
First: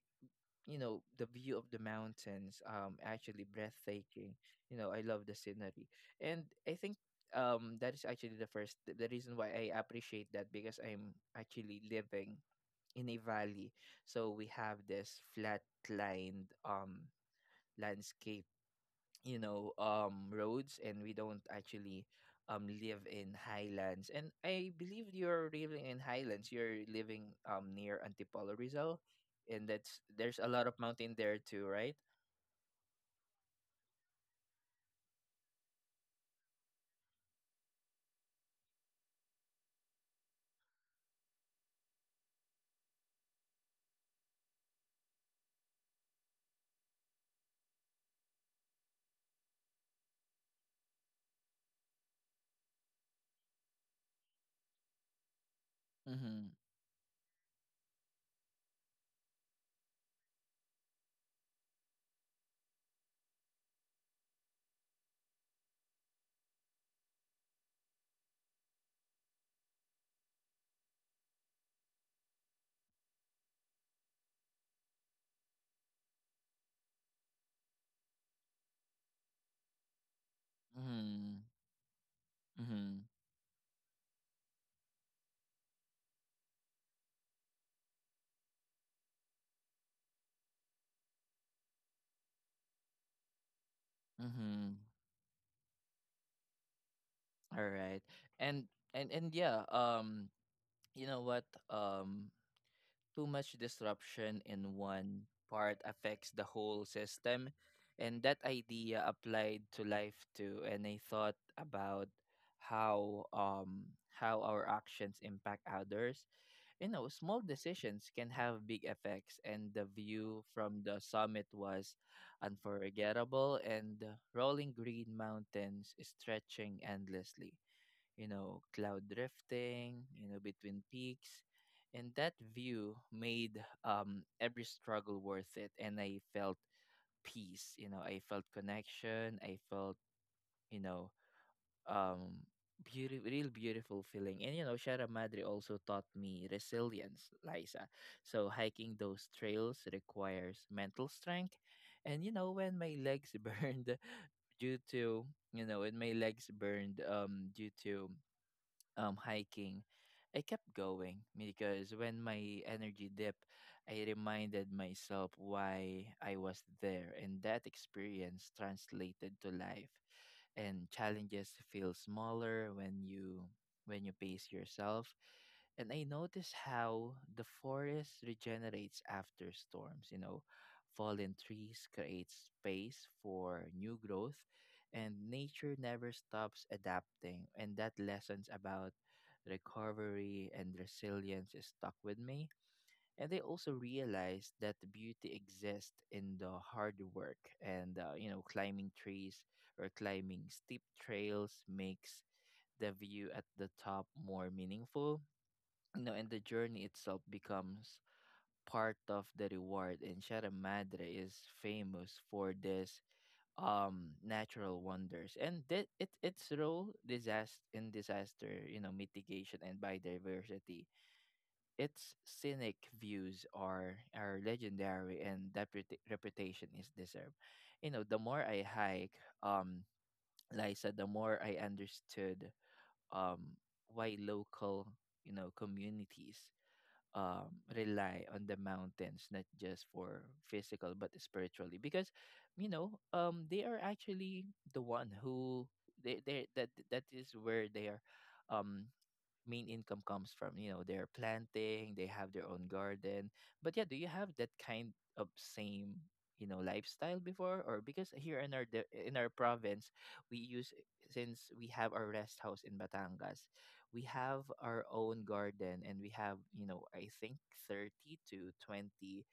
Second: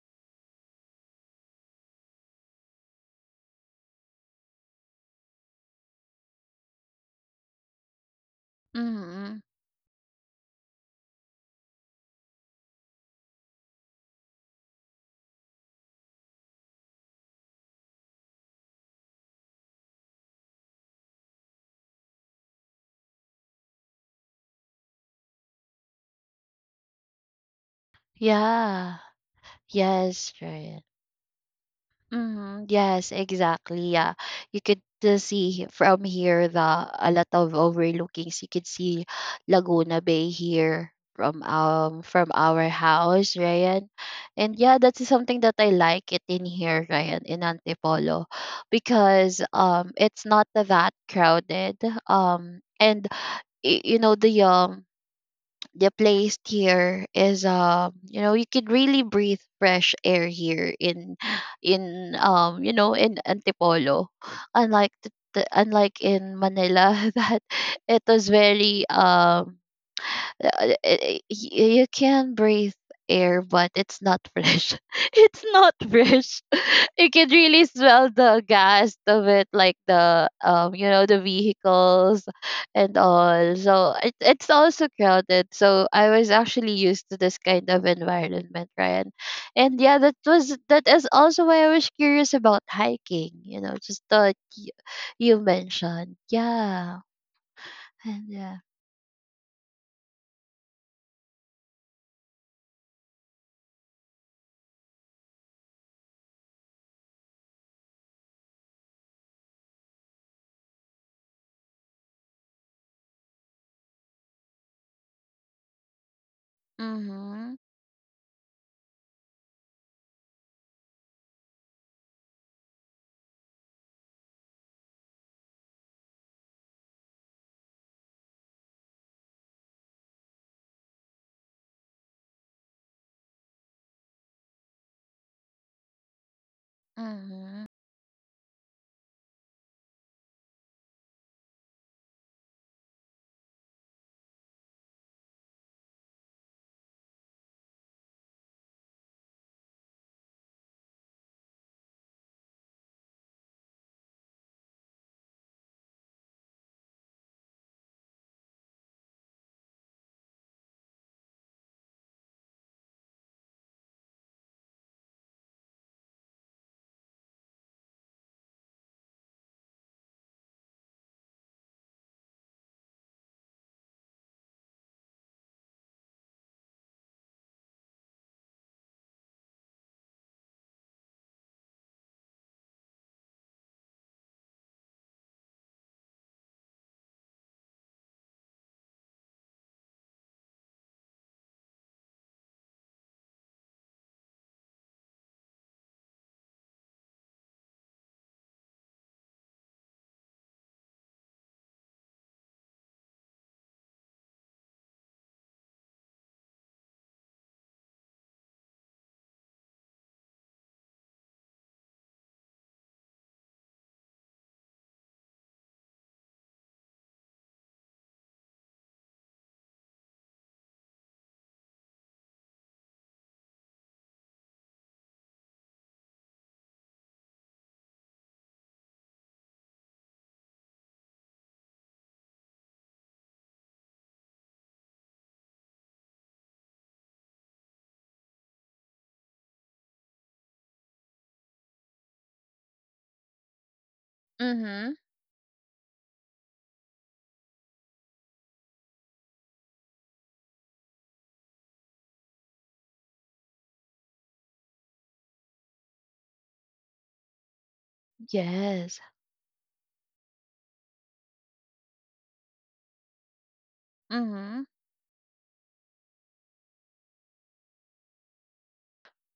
A: you know The view of the mountains um actually breathtaking. you know I love the scenery, and I think um that is actually the first the reason
B: mhm.
A: why I appreciate that, because I'm actually living in a valley. So we have this flat lined um landscape, you know, um roads, and we don't actually um live in highlands. And I believe you're living in highlands. You're living um near Antipolo, Rizal,
B: Yeah.
A: and that's
B: Yes,
A: there's a lot of
B: right.
A: mountain there too, right?
B: Hmm. Yes, exactly. Yeah, you could, uh, see from here the a lot of overlookings. You could see Laguna Bay here from um from our house, Ryan. And yeah, that is something that I like it in here, Ryan, in Antipolo, because um it's not that crowded. Um and y- you know, the um the place
A: Mhm.
B: here is, um you know you could really breathe fresh air here in in um you know in Antipolo, unlike the, the, unlike in Manila that it was very um uh, y- y- you can breathe air, but it's not fresh. It's not fresh. You can really smell the gas of it, like the, um you know the
A: Mhm.
B: vehicles and
A: Mhm.
B: all. So it, it's also crowded. So I was actually used to this kind of environment, Ryan. And yeah, that was that is also why I was curious about hiking, you know. Just thought you,
A: Mhm.
B: you mentioned. Yeah.
A: All right.
B: And yeah.
A: And and and yeah, um you know what? Um Too much disruption in one part affects the whole system. And that idea applied to life too. And I thought about how um how our actions impact others. You know, small
B: Mm-hmm.
A: decisions can have big effects, and the view from the summit was unforgettable, and the rolling green mountains stretching endlessly, you know, cloud drifting, you know, between peaks. And that view made um, every struggle worth it. And I felt
B: Mm-hmm.
A: peace, you know, I felt connection, I felt, you know, um, beautiful, real beautiful feeling. And, you know, Sierra Madre also taught me resilience, Liza. So hiking those trails requires mental strength. And, you know, when my legs burned due to, you know, when my legs burned um, due to um hiking, I kept going because when my energy dipped, I reminded myself why I was there. And that experience translated to life, and challenges feel smaller when you when you pace yourself. And I notice how the forest regenerates after storms. You know fallen trees create space for new growth, and nature never stops adapting. And that lessons about recovery and resilience is stuck with me. And they also realized that the beauty exists in the hard work. And uh, you know climbing trees or climbing steep trails makes the view at the top more meaningful. You know and the journey itself becomes part of the reward. And Sierra Madre is famous for this um natural wonders, and that it its role, disaster in disaster, you know mitigation, and biodiversity. Its scenic views are are legendary, and that reput- reputation is deserved. You know the more I hike, um Liza, the more I understood um why local you know communities um, rely on the mountains, not just for physical but spiritually, because you know um, they are actually the
B: Mhm.
A: one who they they that that is where they are, um, main income comes from. you know their planting They have their own garden. But yeah, do you have that kind of same you know lifestyle before? Or because here in our de-
B: Yes.
A: in our province we use, since we have our rest house in Batangas, we have
B: Mhm.
A: our own garden. And we have, you know I think, thirty to twenty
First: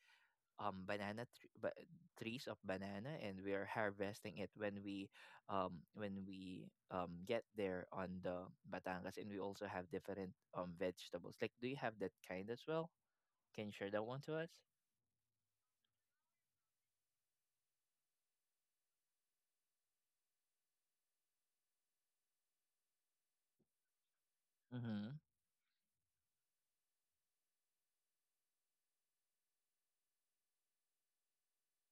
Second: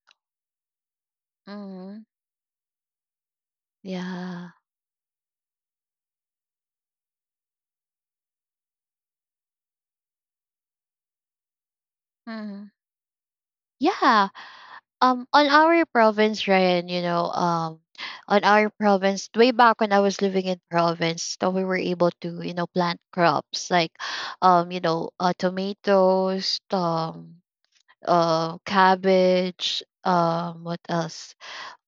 A: um banana tr- ba-
B: Mhm.
A: trees of banana, and we are harvesting it
B: Yeah.
A: when we um when we um get there on the Batangas. And we also have different um vegetables. Like, do you have that kind as
B: Mhm.
A: well? Can you share that one
B: Yeah.
A: to us?
B: Um, on our province, Ryan, you know, um, on our province, way back when I was living in province, so we were able to, you know, plant crops like, um, you know,
A: Mm-hmm.
B: uh, tomatoes, um, uh, cabbage, um, what else?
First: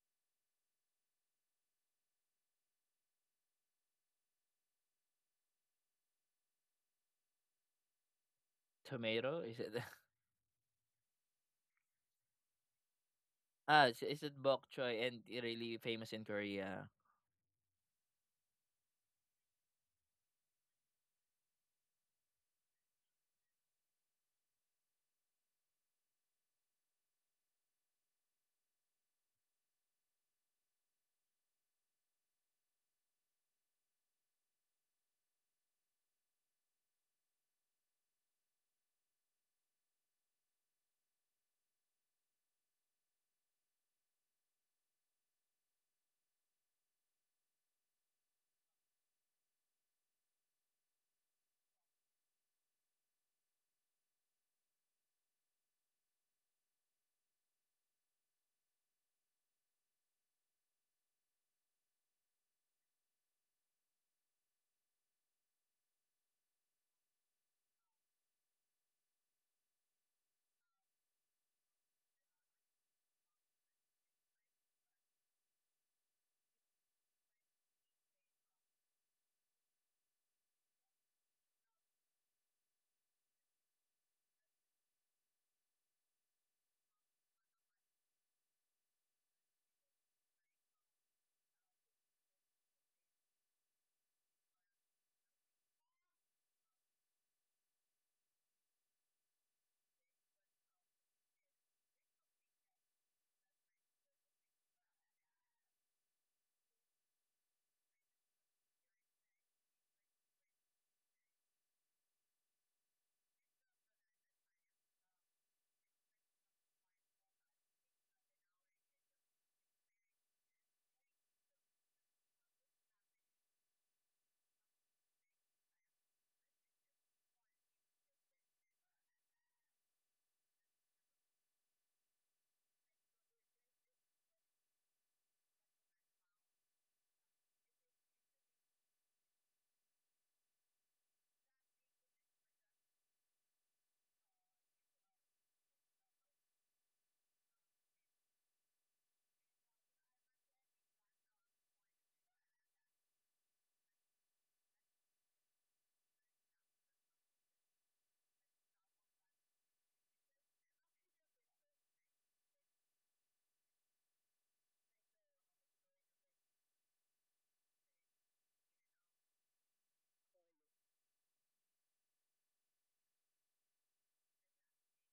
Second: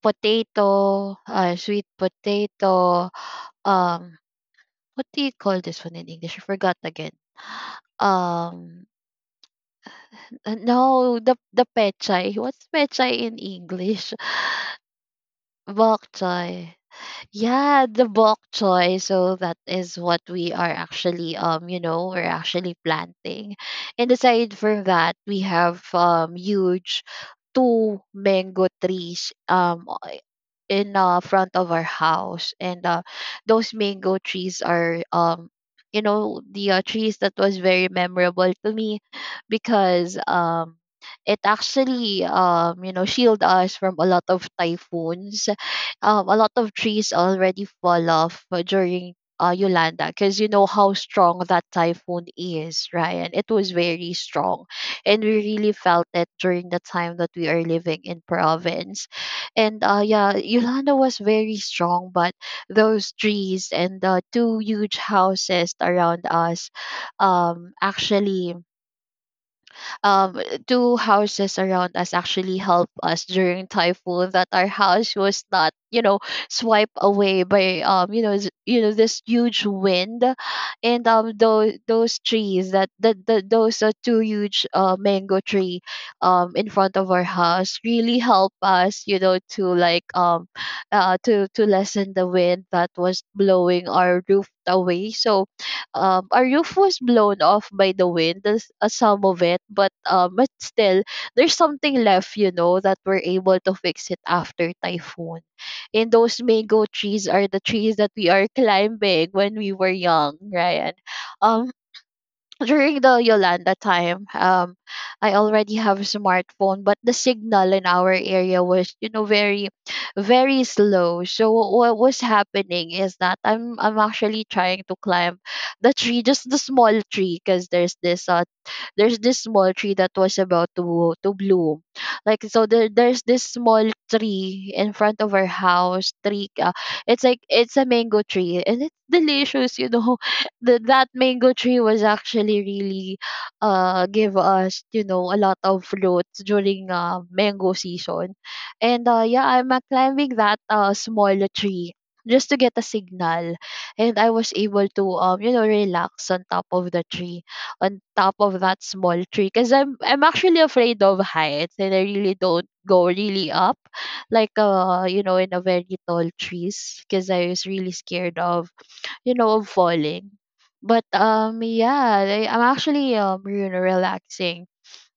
B: Potato, uh, sweet potato. Um, what do you call this one in English? I forgot again. Um,
A: Tomato? Is it
B: Uh, no, the the pechay. What's pechay in
A: ah? Is,
B: English?
A: is it bok choy, and it really
B: Bok
A: famous in
B: choy.
A: Korea?
B: Yeah, the bok choy. So that is what we are actually, um, you know, we're actually planting. And aside from that, we have um huge two mango trees um in uh, front of our house, and uh, those mango trees are, um you know the uh, trees that was very memorable to me, because um it actually, um you know shield us from a lot of typhoons. um a lot of trees already fall off uh, during uh, Yolanda, because you know how strong that typhoon is, Ryan. It was very strong, and we really felt it during the time that we are living in province. And uh, yeah, Yolanda was very strong, but those trees and the two huge houses around us, um, actually um, two houses around us actually helped us during typhoon, that our house was not, you know, swiped away by, um, you know, s- you know this huge wind. And um, those those trees, that that the, those are two huge uh, mango tree, um, in front of our house really help us, you know, to like, um, uh, to to lessen the wind that was blowing our roof away. So um, our roof was blown off by the wind. There's, uh, some of it, but um, but still, there's something left, you know, that we're able to fix it after typhoon. And those mango trees are the trees that we are climbing when we were young, Ryan. Um during the Yolanda time, um, I already have a smartphone, but the signal in our area was, you know, very, very slow. So what was happening is that I'm, I'm actually trying to climb the tree, just the small tree, because there's this, uh, there's this small tree that was about to, to bloom. Like so, there, there's this small tree in front of our house. Tree, uh, it's like it's a mango tree, and it's delicious. You know th- that mango tree was actually really, uh give us, you know a lot of fruits during uh mango season. And uh yeah, I'm uh, climbing that uh small tree just to get a signal, and I was able to, um you know relax on top of the tree, on top of that small tree, because i'm i'm actually afraid of heights, and I really don't go really up, like, uh you know in a very tall trees, because I was really scared of, you know, of falling. But um yeah, I, I'm actually, um you know relaxing,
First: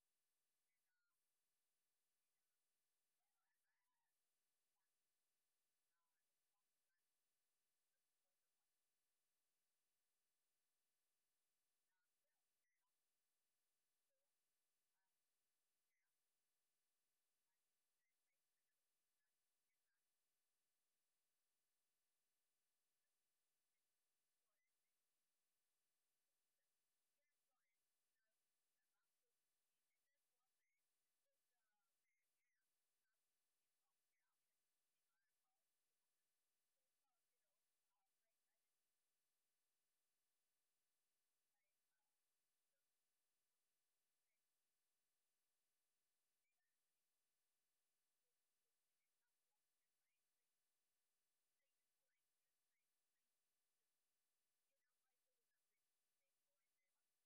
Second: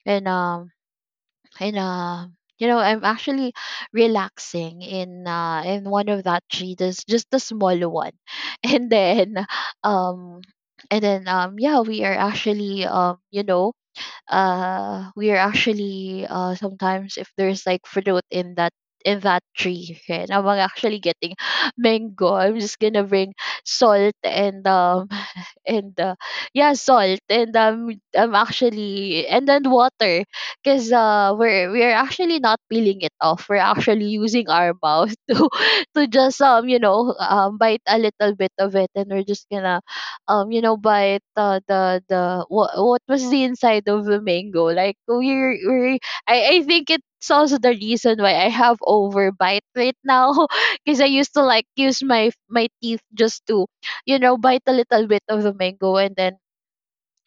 B: and um and um you know I'm actually relaxing in uh in one of that tree, this just the small one, and then, um and then um yeah, we are actually, um you know uh we are actually, uh sometimes if there's like fruit in that in that tree, okay, and I'm actually getting mango, I'm just gonna bring salt, and um and uh, yeah, salt, and um I'm actually and then water, because uh we're we're actually not peeling it off, we're actually using our mouth to to just, um you know um bite a little bit of it, and we're just gonna, um you know bite uh, the the what what was the inside of the mango, like, we're we're I I think it's also the reason why I have overbite right now, because I used to like use my my teeth, just to, you know, bite a little bit of the mango and then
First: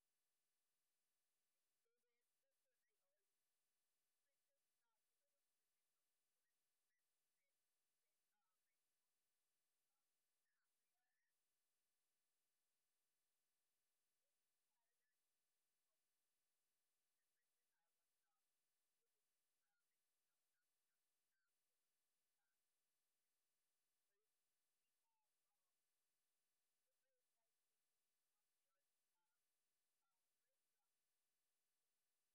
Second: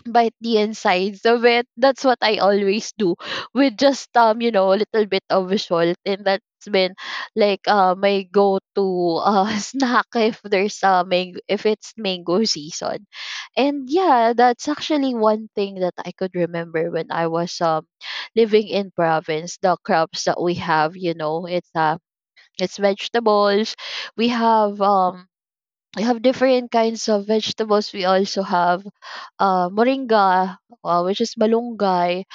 B: bite the insides of it. That's what I always do, with just, um, you know, a little bit of salt, and that's been like, uh my go to, uh snack, if there's a mango, if it's mango season. And yeah, that's actually one thing that I could remember when I was, um living in province. The crops that we have, you know, it's, uh it's vegetables. We have um we have different kinds of vegetables. We also have, uh, moringa, uh, which is malunggay,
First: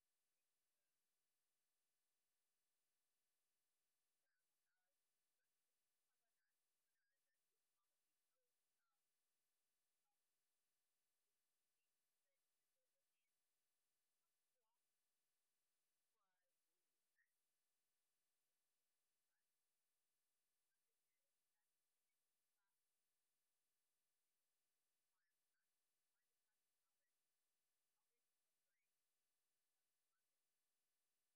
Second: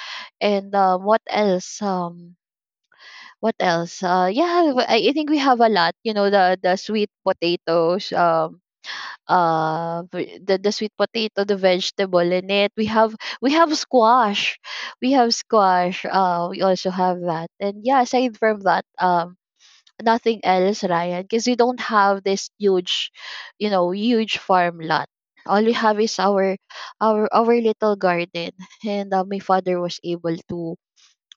B: and, um, what else? Um, what else? Uh, yeah, w- I, I think we have a lot. You know, the the sweet potatoes. Um, uh v- the the sweet potato, the vegetable in it, we have, we have squash we have squash, uh we also have that. And yeah, aside from that, um nothing else, Ryan, because we don't have this huge, you know, huge farm lot. All we have is our our our little garden, and uh, my father, was able to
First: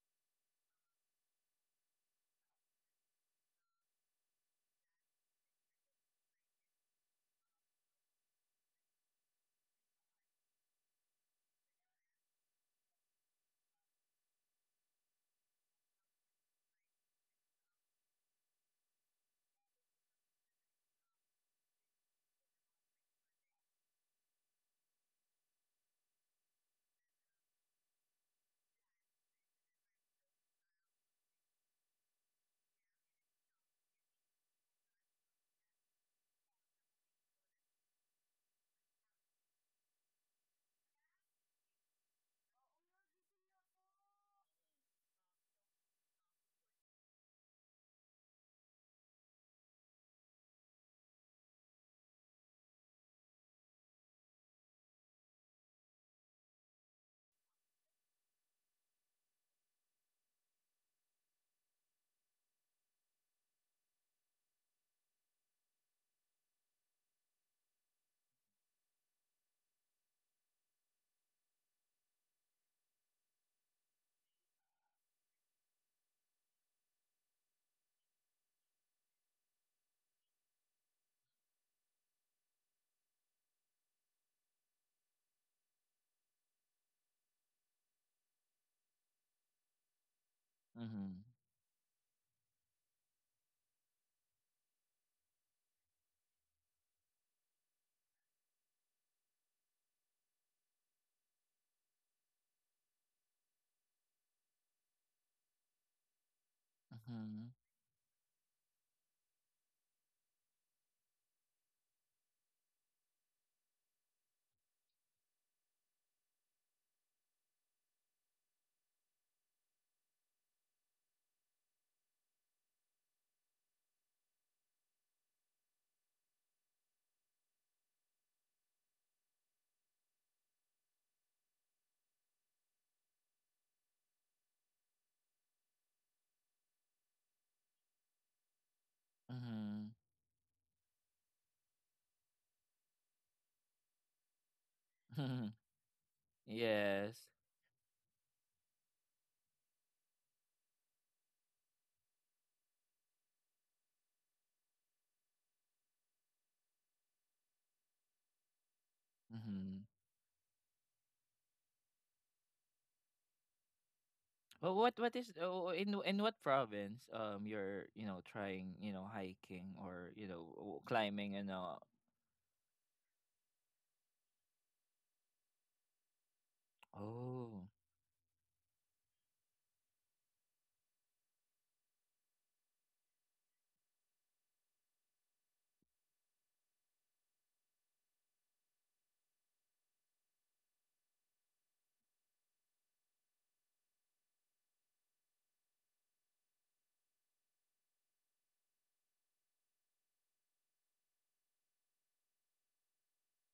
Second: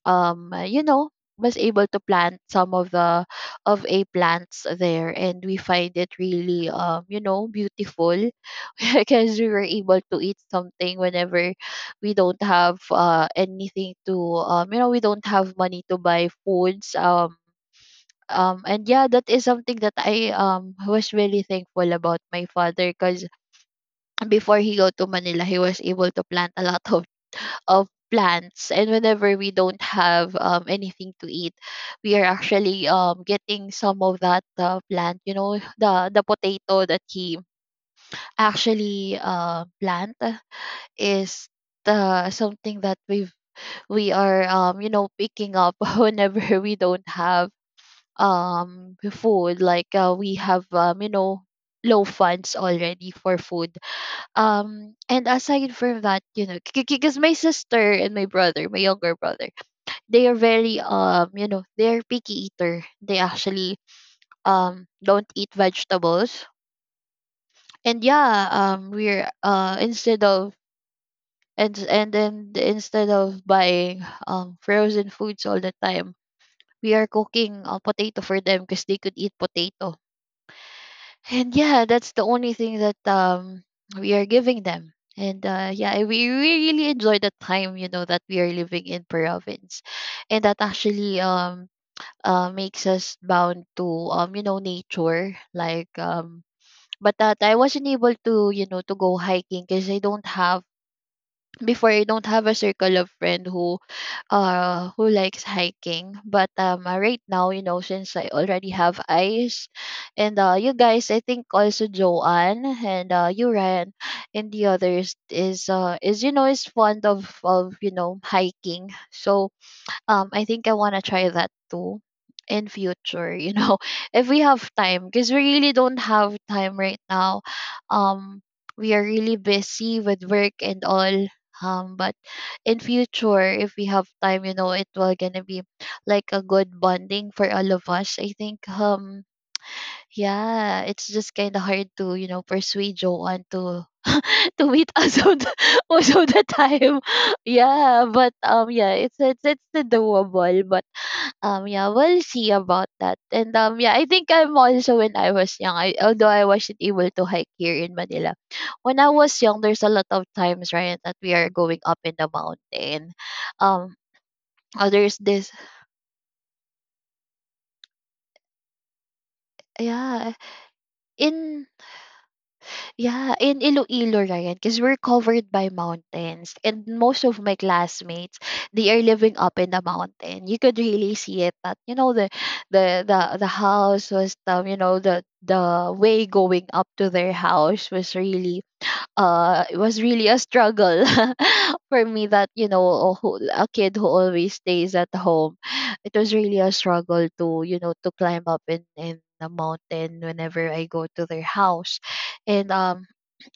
B: um uh, you know was able to plant some of the, of a plants there, and we find it really, um you know beautiful, because we were able to eat something whenever we don't have uh anything to, um you know we don't have money to buy foods. Um um, and yeah, that is something that I, um was really thankful about my father, because before he go to Manila, he was able to plant a lot of of plants. And whenever we don't have um anything to eat, we are actually, um getting some of that, uh, plant. You know, the the potato that he actually, uh, plant is, uh, something that we've we are, um you know picking up, whenever we don't have um food, like, uh, we have, um you know low funds already for food. Um and aside from that, you know, because my sister and my brother, my younger brother, they are very, um you know they're picky eater, they actually, um don't eat vegetables. And yeah, um we're uh instead of, and and then instead of buying um frozen foods all the time, we are cooking uh, potato for them, because they could eat potato. And yeah, that's the only thing that, um we are giving them. And uh, yeah, we, we really enjoy the time, you know, that we are living in province, and that actually,
A: Mm-hmm.
B: um uh makes us bound to, um you know nature, like um. But that I wasn't able to, you know, to go hiking, because I don't have before I don't have a circle of friend, who, uh who likes hiking, but, um uh, right now,
A: Mm-hmm.
B: you know, since I already have eyes, and uh you guys, I think also Joanne and uh you, Ryan, and the others is uh is you know is fond of, of you know hiking. So, um I think I want to try that too in future, you know, if we have time, because we really don't have time right now. um we are really busy with work and all. Um but in future, if we have time, you know, it will gonna be like a good bonding for all of us, I think. Um
A: Mm-hmm.
B: yeah, it's just kind of hard to, you know, persuade Joanne to to meet us all the, most of the time.
A: Yes.
B: Yeah, but um, yeah, it's it's it's the doable, but um, yeah, we'll see about that. And um, yeah, I think I'm also when I was young, I although I wasn't able to hike here in Manila, when I was young, there's
A: Mm-hmm.
B: a lot of times right that we are going up in the mountain. Um,
A: Well,
B: oh,
A: what
B: there's
A: what is
B: this,
A: oh, in in what province um you're you know trying you know hiking, or you
B: yeah,
A: know w- climbing, and
B: in
A: uh
B: yeah, in Iloilo, Ryan, because we're covered by mountains, and most of
A: oh.
B: my classmates, they are living up in the mountain. You could really see it. That you know the, the the the house was, um you know the the way going up to their house was really, uh it was really a struggle for me. That you know, a, who- a kid who always stays at home, it was really a struggle to, you know, to climb up in in the mountain whenever I go to their house. And um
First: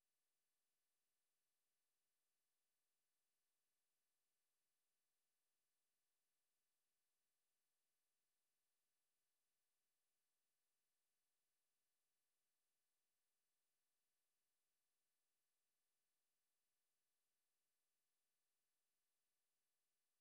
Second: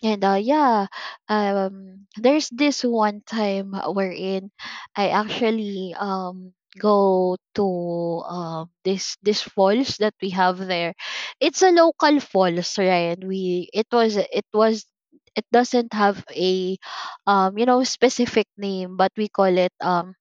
B: and uh, yeah, um, there's this one time wherein I actually, um go to, um this this falls that we have there. It's a local falls, right? We it was it was it doesn't have a, um you know specific name, but we call it, um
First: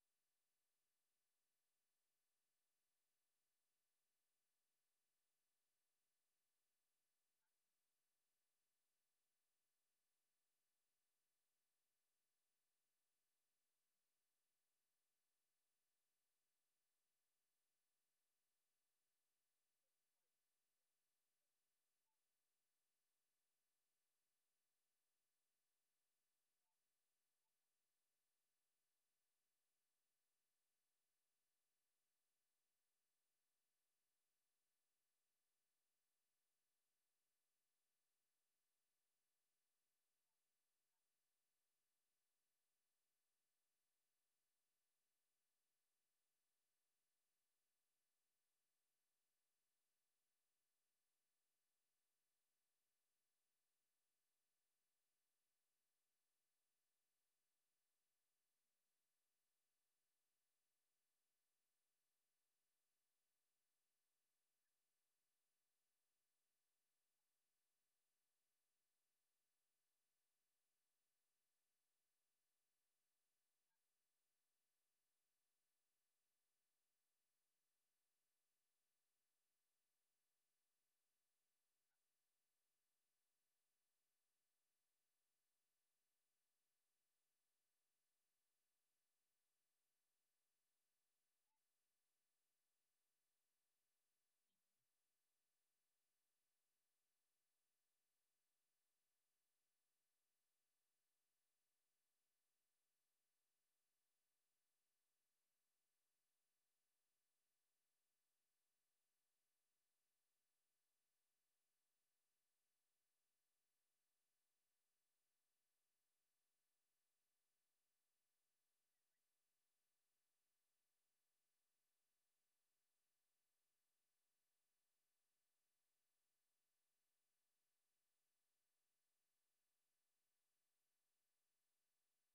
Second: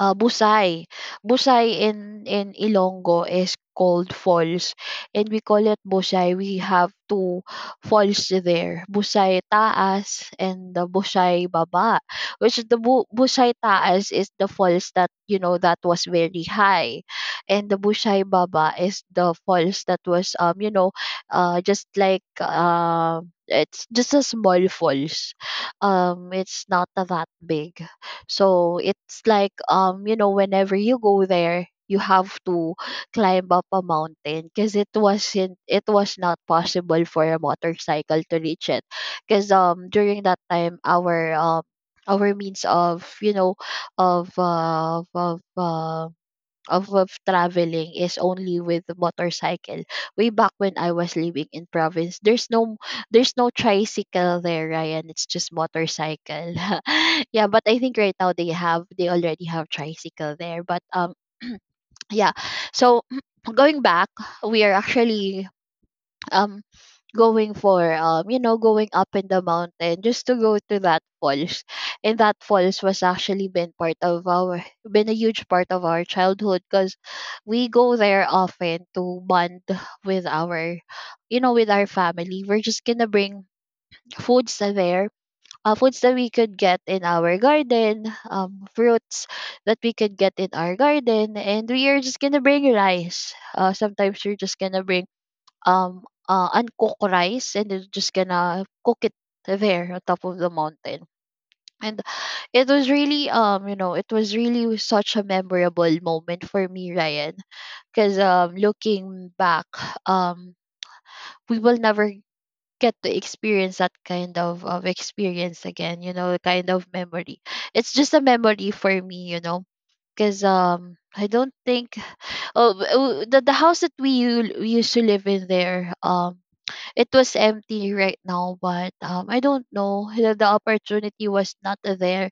B: uh, Busay. Busay in in Ilonggo is called falls, and we call it Busay. We have two falls there, Busay Taas and the Busay Baba, which is the Bu- Busay Taas is the falls that you know that was very high, and the Busay Baba is the falls that was um you know uh just like uh, it's just a small falls, um it's not that big. So it's like, um you know whenever you go there you have to climb up a mountain, because it wasn't it was not possible for a motorcycle to reach it, because um during that time our um our means of you know of uh, of um of, of traveling is only with motorcycle. Way back when I was living in province, there's no there's no tricycle there, Ryan. It's just motorcycle. Yeah, but I think right now they have they already have tricycle there. But um yeah. So going back, we are actually um going for, um you know going up in the mountain just to go to that falls. And that falls was actually been part of our been a huge part of our childhood, because we go there often to bond with our, you know with our family. We're just gonna bring foods that there uh, foods that we could get in our garden, um fruits that we could get in our garden, and we are just gonna bring rice. Uh sometimes we're just gonna bring um, uh, uncooked rice, and they're just gonna cook it there on top of the mountain. And it was really, um you know it was really such a memorable moment for me, Ryan, because um looking back, um we will never get to experience that kind of, of experience again. You know, the kind of memory, it's just a memory for me, you know. Because um I don't think, oh w- w- the, the house that we u- we used to live in there, um it was empty right now. But um I don't know, the, the opportunity was not there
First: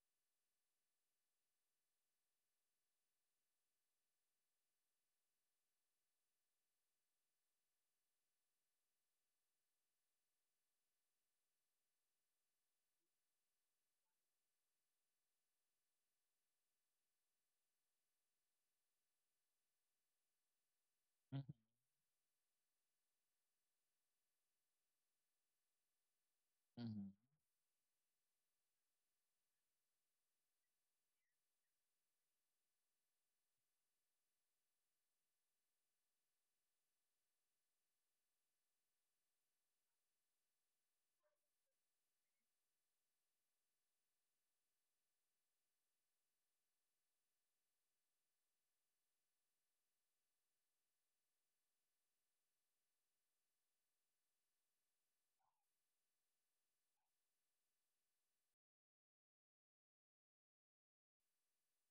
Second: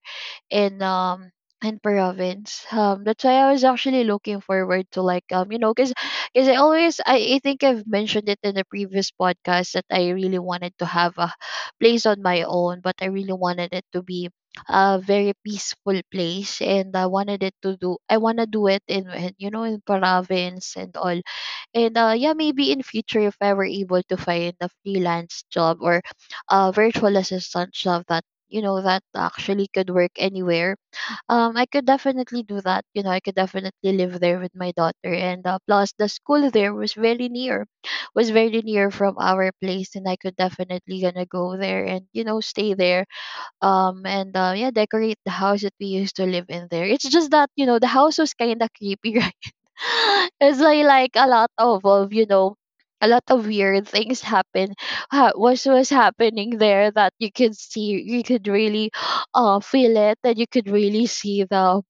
B: in um in province, um that's why I was actually looking forward to like, um you know because because i always I, I think I've mentioned it in the previous podcast, that I really wanted to have a place on my own, but I really wanted it to be a very peaceful place, and I wanted it to do, I want to do it in, in you know in province and all. And uh, yeah, maybe in future, if I were able to find a freelance job or a virtual
A: Mm-hmm.
B: assistant job that, you know that actually could work anywhere, um, I could definitely do that. You know, I could definitely live there with my daughter, and uh, plus the school there was very near, was very near from our place, and I could definitely gonna go there and, you know stay there. Um and uh, Yeah, decorate the house that we used to live in there. It's just that, you know, the house was kind of creepy, right? It's like, like a lot of, of, you know, a lot of weird things happen ha- was was happening there, that you could see, you could really uh feel it, and you could really see the,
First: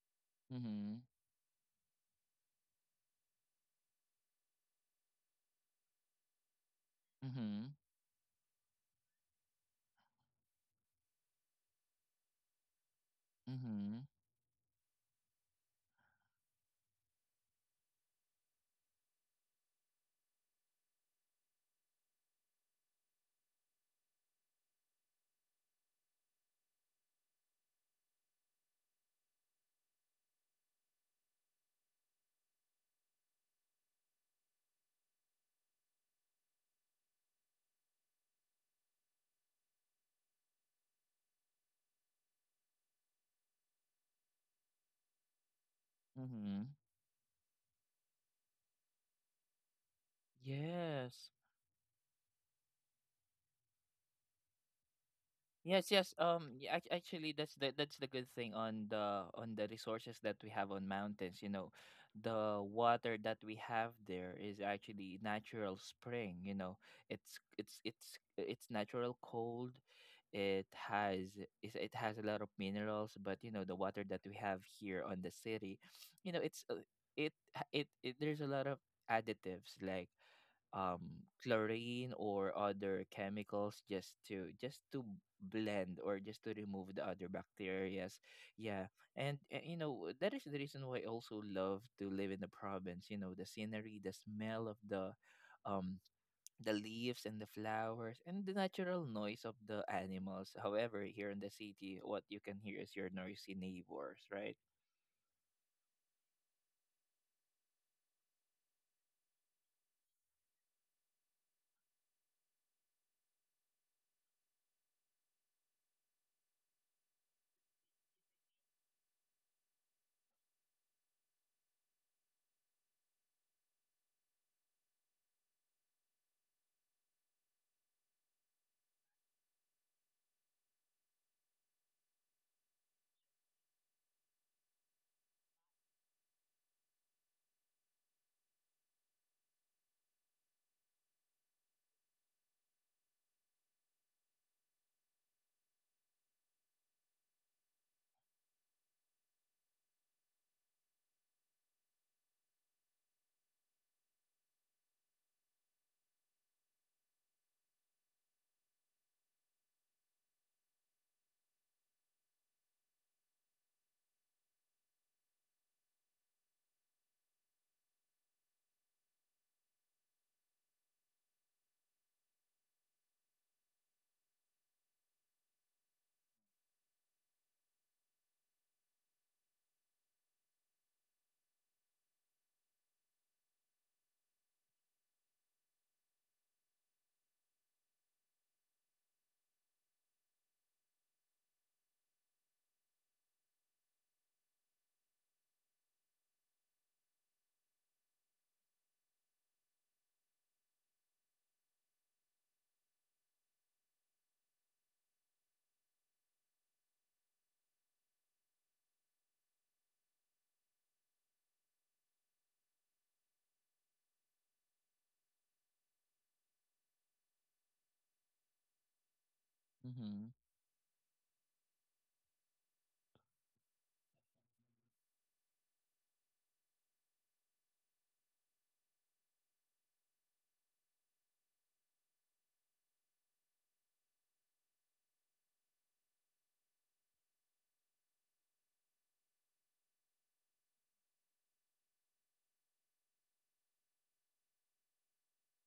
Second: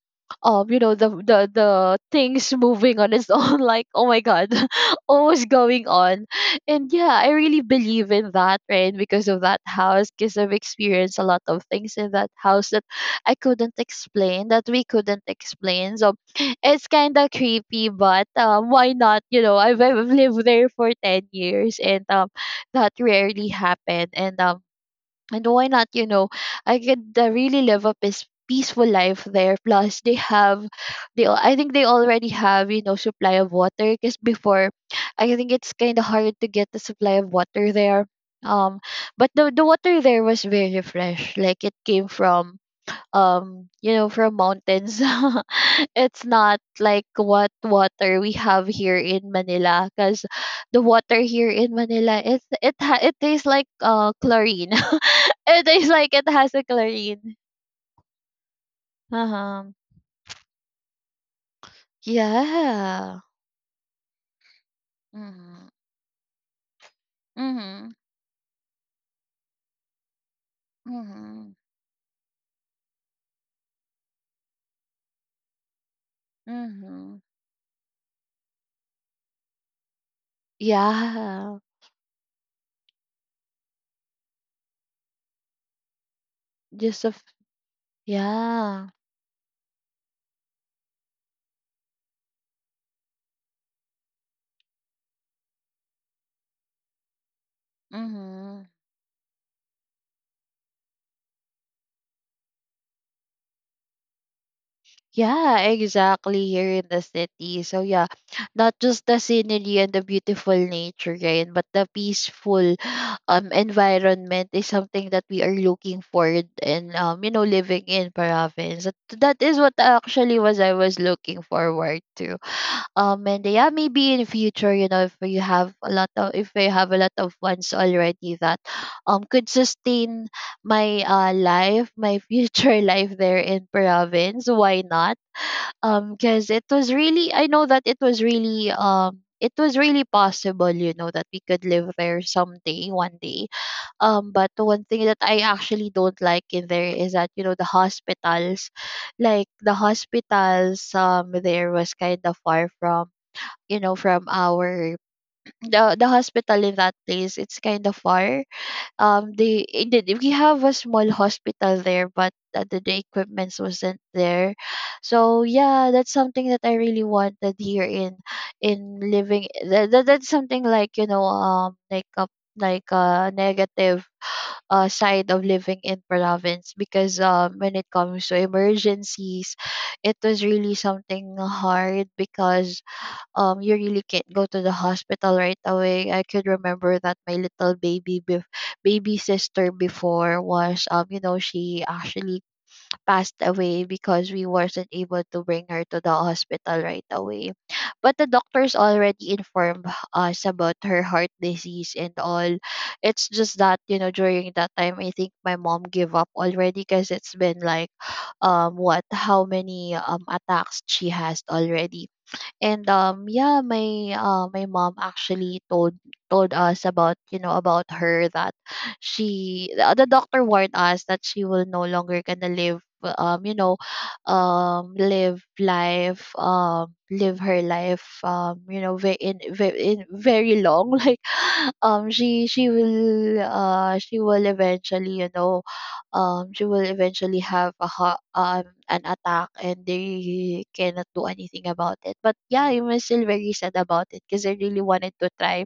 B: um you know
A: Mm-hmm.
B: the the the things moving on its own. Like, oh my god. What was going on? And yeah, I really
A: Mm-hmm.
B: believe in that, right? Because of that house, because I've experienced a lot of things in that house that I couldn't
A: Mm-hmm.
B: explain, that we couldn't explain. So it's kind of creepy, but um, why not? You know, I've, I've lived there for ten years, and um, that rarely happened. And um, and why not? You know, I could uh, really live a peace, peaceful life there, plus they have, they al- I think they already have, you know, supply of water. Because before, I think it's kind of hard to get the supply of water there. um but the, the water there was very fresh, like it came from, um you know from mountains. It's not
A: Mm-hmm.
B: like what water we have here in Manila, because the water
A: Yes.
B: here in Manila, it's it ha- it tastes like uh chlorine. It
A: Yes,
B: tastes like
A: yes.
B: it
A: Um,
B: has a
A: yeah, ac- actually,
B: chlorine.
A: that's the that's the good thing on the on the
B: Uh-huh.
A: resources that we have on mountains. You know, the water
B: Yeah.
A: that we have there is actually
B: Mm-hmm.
A: natural spring. You know, it's it's
B: Mm-hmm.
A: it's it's natural cold. It has
B: Mm-hmm.
A: is- it has a lot of minerals, but you know the water that we have here on the city, you know, it's uh,
B: Mm-hmm.
A: it ha- it, it there's a lot of additives like um
B: Yeah.
A: chlorine or other chemicals, just to just to blend or just to remove the
B: just a f-
A: other bacterias. Yeah,
B: yeah.
A: and, and you know that is the reason why I also love to live in the province. You know the scenery, the smell of the um the leaves and the flowers, and the
B: Mm-hmm.
A: natural noise of the animals. However, here in the city, what you can hear is your noisy neighbors, right?
B: Yeah, exactly. Here in the city. So yeah, not just the scenery and the beautiful nature, right? But the peaceful um environment is something that we are looking for in, um, you know, living in province. That that is what actually was I was looking forward to. Um and yeah, maybe in future, you know, if you have a lot of if I have a lot of funds already that um could sustain my uh life, my future life there in province, why not? Um because it was really, I know that it was really, um it was really possible, you know, that we could live there someday one day. Um but one thing that I actually don't like in there is that, you know, the hospitals, like the hospitals, um there was kind of far from, you know, from our, the the hospital in that place, it's kind of far. Um they it did We have a small hospital there, but uh, the, the equipment wasn't there. So yeah, that's something that I really wanted here in in living, that, that, that's something like, you know, um like a like a negative uh, side of living in province. Because um, when it comes to emergencies, it was really something hard, because um you really can't go to the hospital right away. I could remember that my little baby bef- baby sister before was, um you know she actually passed away, because we wasn't able to bring her to the hospital right away. But the doctors already informed us about her heart disease and all. It's just that, you know, during that time, I think my mom gave up already, because it's been like, um what, how many um attacks she has already. And um yeah, my uh my mom actually told told us about, you know, about her, that she the the
A: Mm-hmm.
B: doctor warned us that she will no longer gonna live, um you know um live life, um live her life, um you know very in, ve- in very long, like, um she she will uh she will eventually, you know, um, she will eventually have a ha- um, an attack, and they cannot do anything about it. But yeah, I was still very sad about it, because I really wanted to try.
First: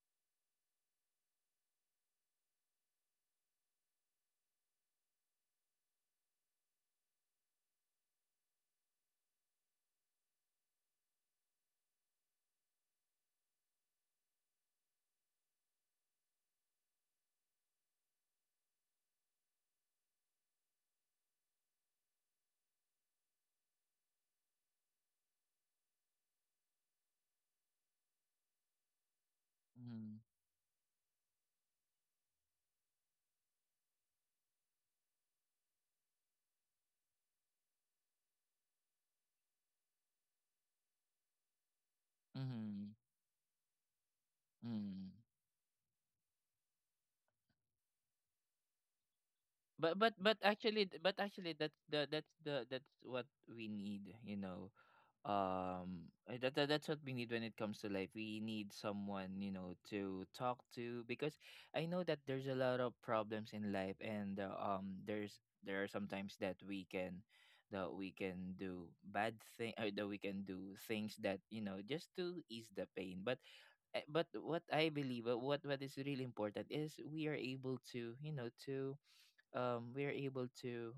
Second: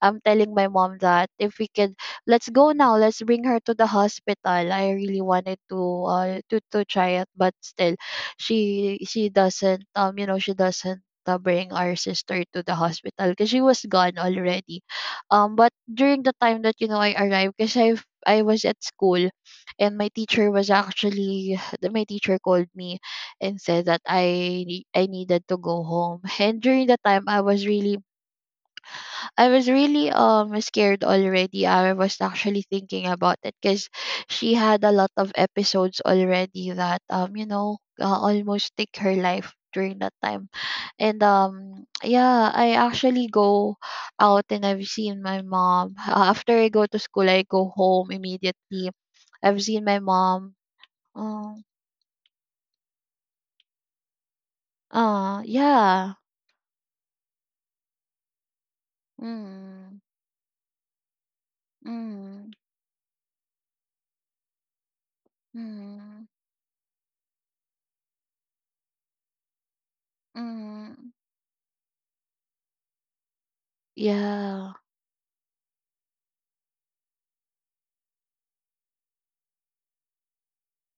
B: I'm telling my mom that if we could, let's go now. Let's bring her to the hospital. I really wanted to uh, to to try it, but still, she she doesn't, um you know she doesn't uh, bring our sister to the hospital, because she was gone already. Um, but during the time that, you know, I arrived, because I I was at school, and my teacher was actually my teacher called me and said that I nee- I needed to go home. And during that time I was really, I was really
A: Mm-hmm.
B: um scared already. I was actually thinking about it, because she had a lot of episodes already that, um you know uh, almost take her life during that time. And um yeah, I actually go out and I've
A: Mm-hmm.
B: seen my mom. Uh, after I go to school, I go home immediately. I've seen my
A: But but but
B: mom.
A: actually, but actually
B: Oh,
A: that's the that's the that's what we need, you know.
B: aw,
A: Um
B: yeah.
A: uh, that, that that's what we need when it comes to life. We need someone, you know,
B: Mhm.
A: to talk to, because I know that there's
B: Mhm.
A: a lot of problems in life, and uh, um there's there are
B: Mhm.
A: sometimes that we can that we can do bad thing or that we can do
B: Mhm.
A: things that, you know, just to ease the pain. But eh, but what
B: Yeah.
A: I believe, uh, what what is really important is we are able to, you know, to um we are able to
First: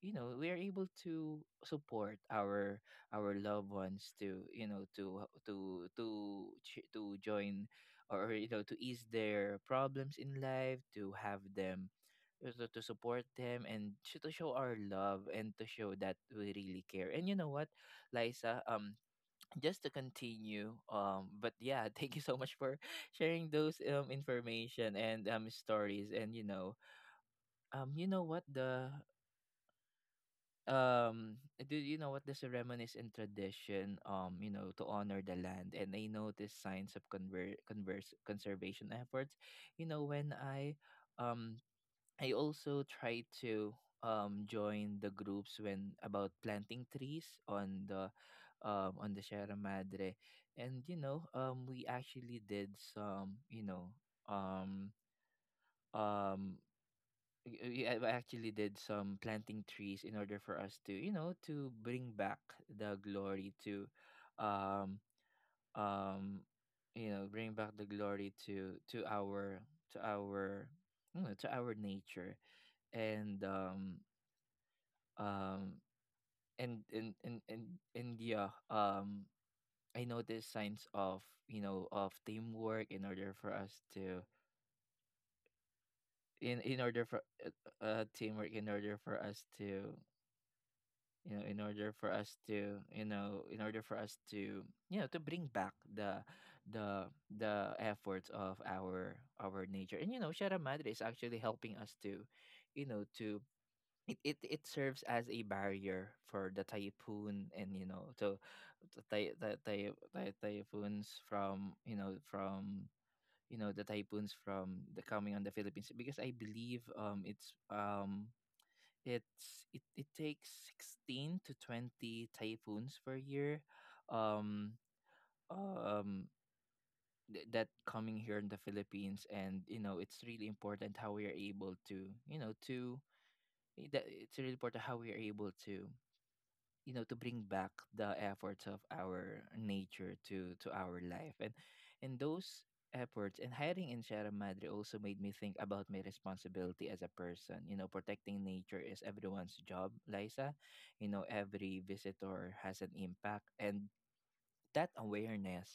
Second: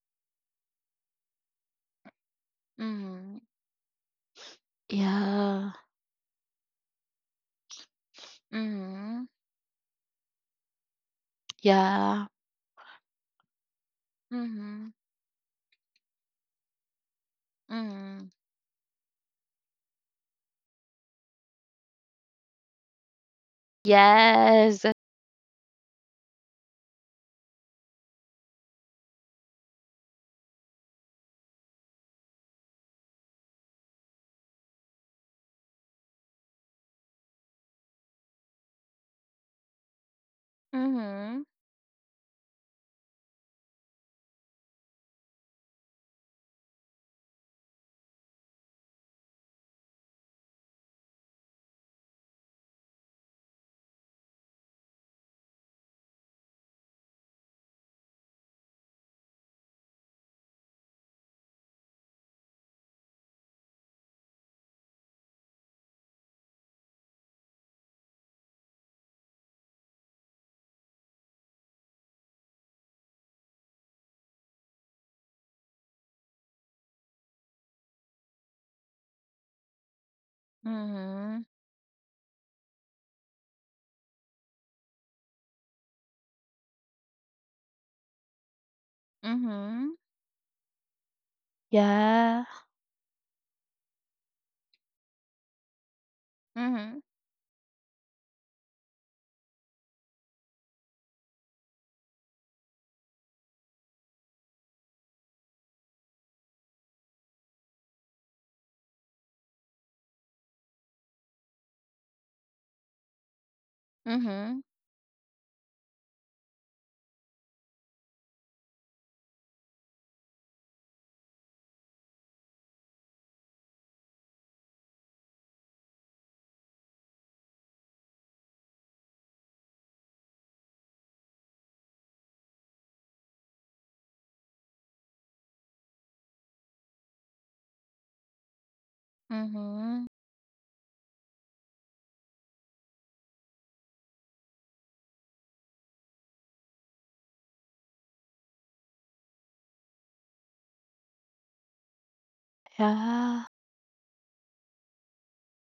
A: you know we are able to support our our
B: Mhm.
A: loved ones, to you know to
B: Yeah.
A: to to ch- to join, or you know to ease
B: Mhm.
A: their problems in life, to have them
B: Yeah.
A: uh, to, to support them, and sh- to show our
B: Mhm.
A: love, and to show that we really care. And you know what
B: Mhm.
A: Liza, um just to continue, um but yeah, thank you so much for sharing those um
B: Yes.
A: information and um stories. And you know um, you know what the um do you know what the ceremonies and tradition, um you know to honor the land? And I noticed signs of conver- converse conservation efforts. You know when I
B: Mhm.
A: um I also try to um join the groups when about planting trees on the um on the Sierra Madre. And you know um we actually did some you know um um we a- actually did some planting trees in order for us to you know to bring back the glory to um um you know bring back the glory to to our to our you know, to our nature. And um um and and and and, and yeah, um I noticed signs of
B: Mhm.
A: you know of teamwork in order for us to in in order for uh, uh, teamwork in order for us to
B: Mhm.
A: you know in order for us
B: Yeah.
A: to you know in order for us to you know to bring back the
B: Mhm.
A: the the efforts of our our nature. And you know Sierra Madre is actually helping us to you know to it, it, it serves as a barrier for the typhoon, and you know so the, ty- the, ty- ty- typhoons from you know from you know the typhoons
B: Mhm.
A: from the coming on the Philippines, because I believe um it's um it's it, it takes sixteen to twenty typhoons per year. um um th- that coming here in the Philippines, and you know it's really important how we are able to, you know to eh, that it's really important how we are able to you know to bring back the efforts of our
B: Mhm.
A: nature to to our life. and and those efforts and hiring in Sierra Madre also made me think about my responsibility as a person. You know protecting nature is everyone's job, Liza. You know every visitor has an
B: Yeah.
A: impact, and that awareness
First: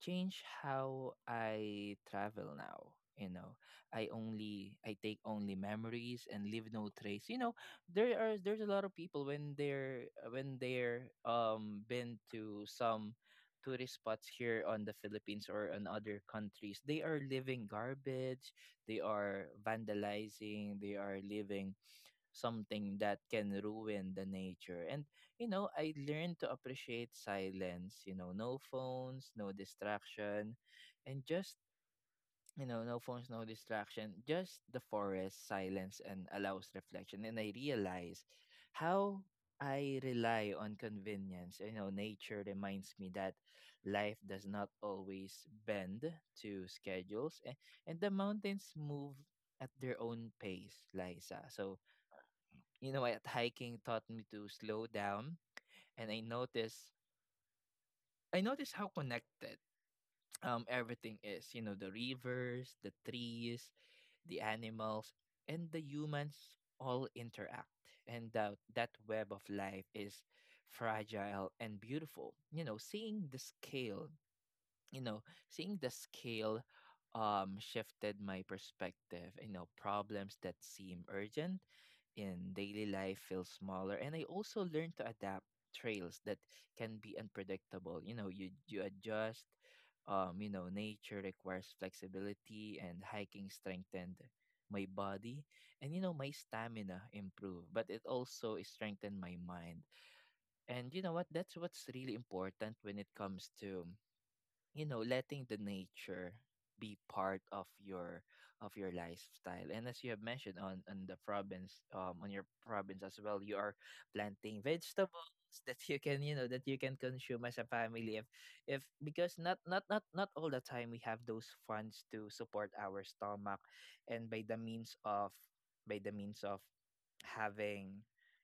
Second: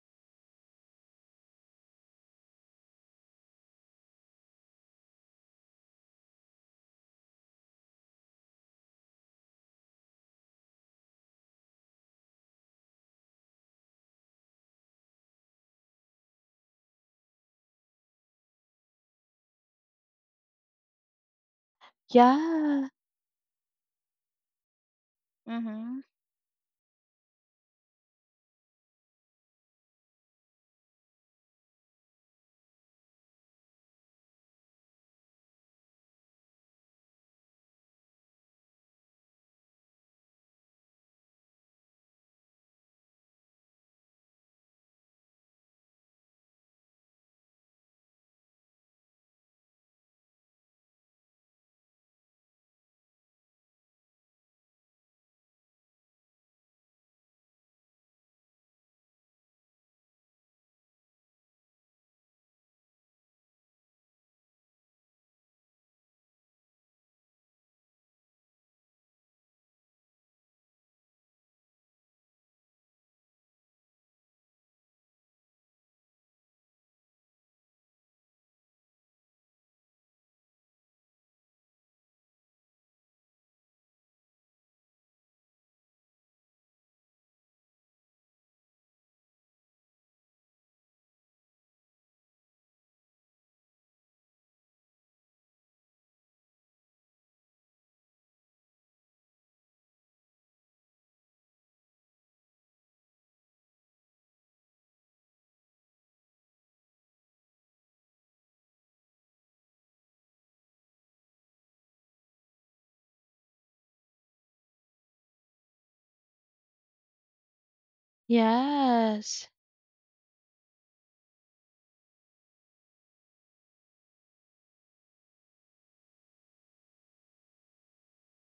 A: changed how I travel now. You know, I only I take only memories and leave no trace. You know, there are there's a lot of people when they're when they're um been to some tourist spots here on the Philippines or in other countries. They are living garbage. They are vandalizing. They are living
B: Yeah.
A: something that can ruin the nature. And, you know, I
B: Mhm.
A: learned to appreciate silence, you know, no phones, no distraction, and just, you know, no phones, no distraction, just the forest, silence, and allows reflection. And I realize how I rely on convenience. You know, nature reminds me that life does not always bend to schedules, and, and the mountains move at their own pace, Liza. So, you know what, hiking taught me to slow down and i noticed i noticed how connected um everything is, you know, the rivers, the trees, the animals, and the humans all interact. And that that web of life is fragile and beautiful. You know, seeing the scale you know, seeing the scale um shifted my perspective. You know, problems that seem urgent in daily life feel smaller, and I also learned to adapt. Trails that can be unpredictable. You know, you you adjust. Um you know, nature requires flexibility, and hiking strengthened my body, and, you know, my stamina improved, but it also strengthened my mind. And you know what, that's what's really important when it comes to, you know, letting the nature be part of your of your lifestyle. And as you have mentioned, on on the province, um on your province as well, you are planting vegetables that you can, you know, that you can consume as a family, if if because
B: Yes.
A: not not not not all the time we have those funds to support our stomach. And by the means of by the means of having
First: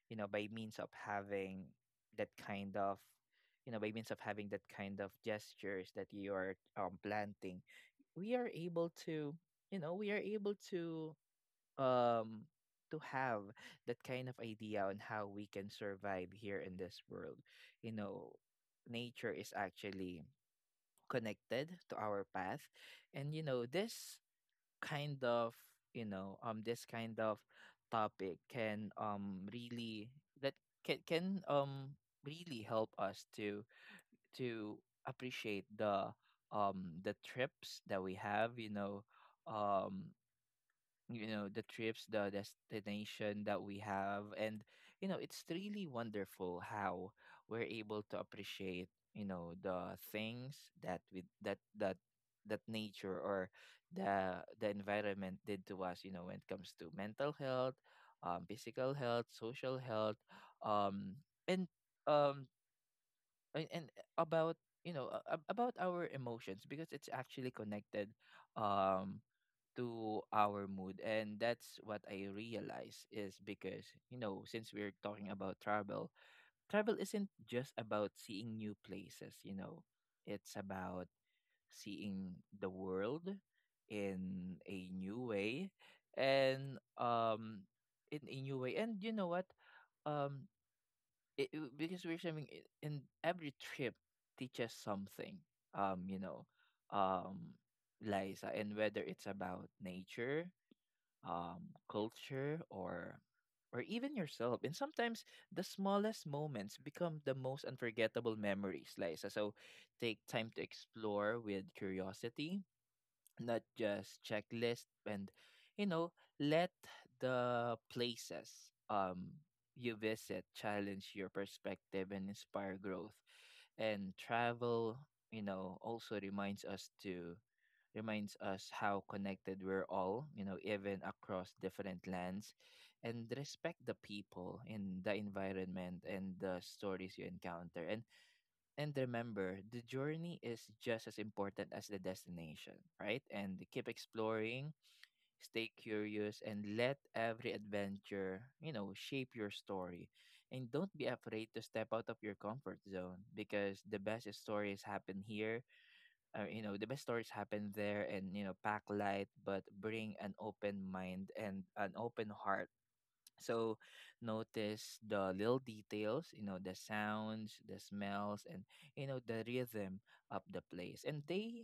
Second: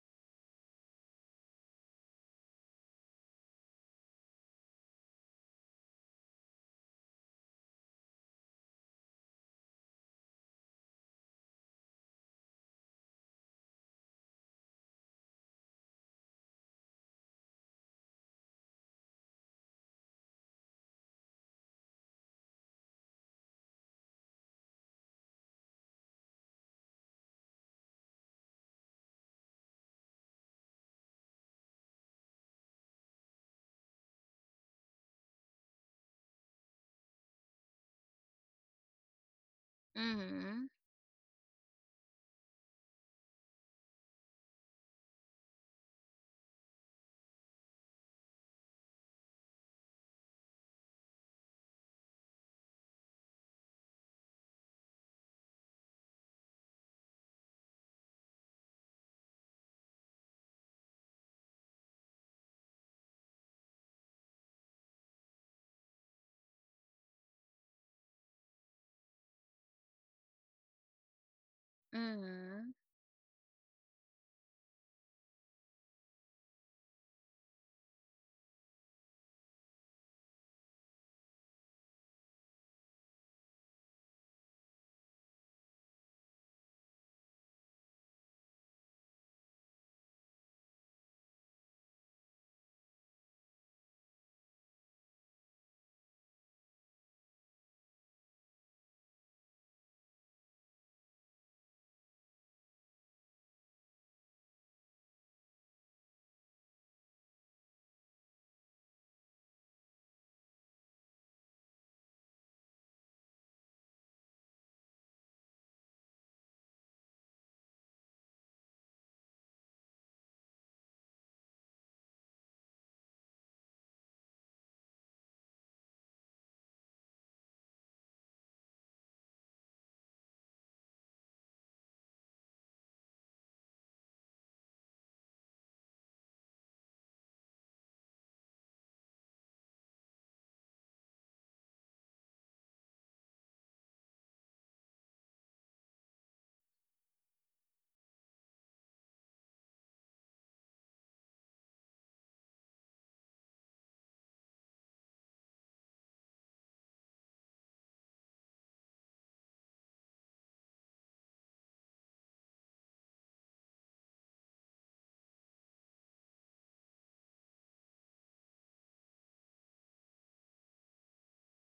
A: you know by means of having that kind of you know, by means of having that kind of gestures that you are, um, planting, we are able to, you know, we are able to um to have that kind of idea on how we can survive here in this world. You know, nature is actually connected to our path, and, you know, this kind of you know um this kind of topic can, um really, that can can um really help us to to appreciate the, um the trips that we have, you know um
B: Mhm.
A: you know the trips, the destination that we have. And, you know, it's really wonderful how we're able to appreciate, you know, the things that we that that that nature or the the environment did to us, you know, when it comes to mental health, um physical health, social health, um and um and, and about, you know, a- a- about our emotions, because it's actually connected, um to our mood. And that's what I
B: Mhm.
A: realize, is because, you know, since we're talking about travel, travel isn't just about seeing new places, you know, it's about seeing the world in a new way. And um in a new way and you know what, um it, it- because we're saying, i- in every trip teaches something, um you know um Liza. And whether it's about nature, um culture, or or even yourself, and sometimes the smallest moments become the most unforgettable memories, Liza. So take time to explore with curiosity, not just checklist. And, you know, let the places, um you visit, challenge your perspective and inspire growth. And travel, you know, also reminds us to, reminds us how connected we're all, you know, even across different lands. And respect the people in the environment and the stories you encounter. And and remember, the journey is just as important as the destination, right? And keep exploring, stay curious, and let every adventure, you know, shape your story. And don't be afraid to step out of your comfort zone, because the best stories happen here, or, you know, the best stories happen there. And, you know, pack light, but bring an open mind and an open heart. So notice the little details, you know, the sounds, the smells, and, you know, the rhythm of the place. And they,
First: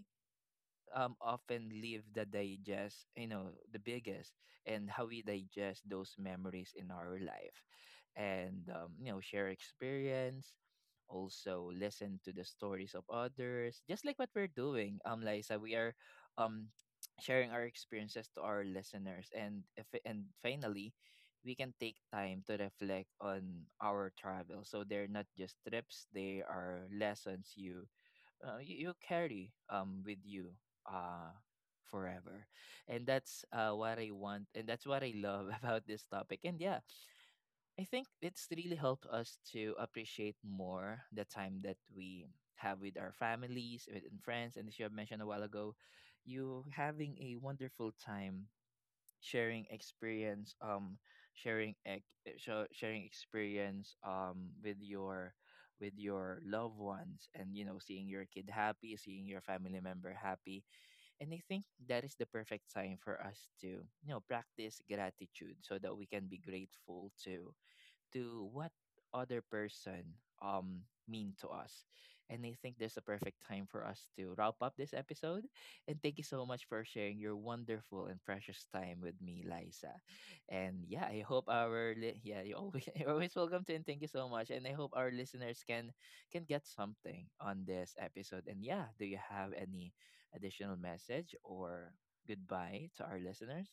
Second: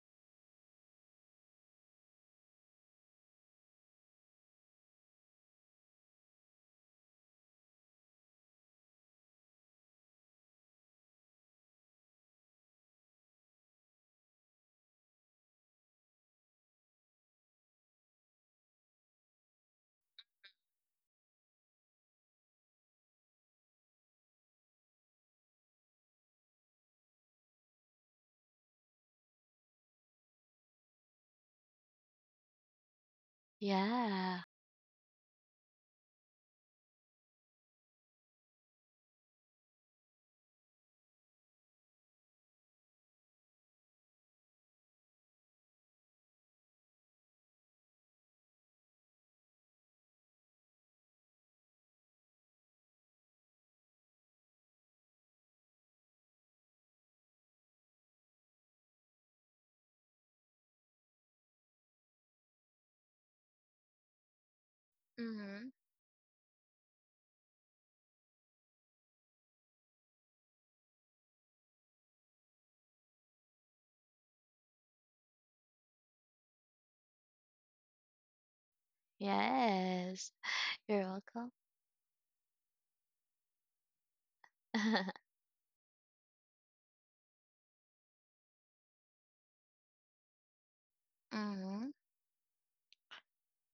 A: um often leave the digest, you know, the biggest, and how we digest those memories in our life. And, um, you know, share experience, also listen to the stories of others, just like what we're doing, um Liza. We are um sharing our experiences to our listeners. And if and finally, we can take time to reflect on our travel, so they're not just trips, they are lessons you, uh, you, you carry, um with you, uh forever. And that's uh what I want,
B: Yeah.
A: and that's what I love about this topic. And yeah, I think it's really helped us to appreciate more the time that we have with our families, with and friends. And as you have mentioned a while ago, you having a wonderful time sharing experience, um sharing ex eh, sho- sharing experience, um with your with your loved ones. And, you know, seeing your kid happy, seeing your family member happy, and I think that is the perfect time for us to, you know, practice gratitude,
B: Mhm.
A: so that we can be grateful to to what other person, um mean to us. And I think there's a perfect time for us to wrap up this episode. And thank you so much for sharing your wonderful and precious time with me, Liza.
B: Yes.
A: And
B: You're
A: yeah, I hope
B: welcome.
A: our li- yeah, you always you're always welcome to, and thank you so much. And I hope our listeners can can get something on this episode. And yeah, do you have any additional message
B: Mm-hmm.
A: or goodbye to our listeners?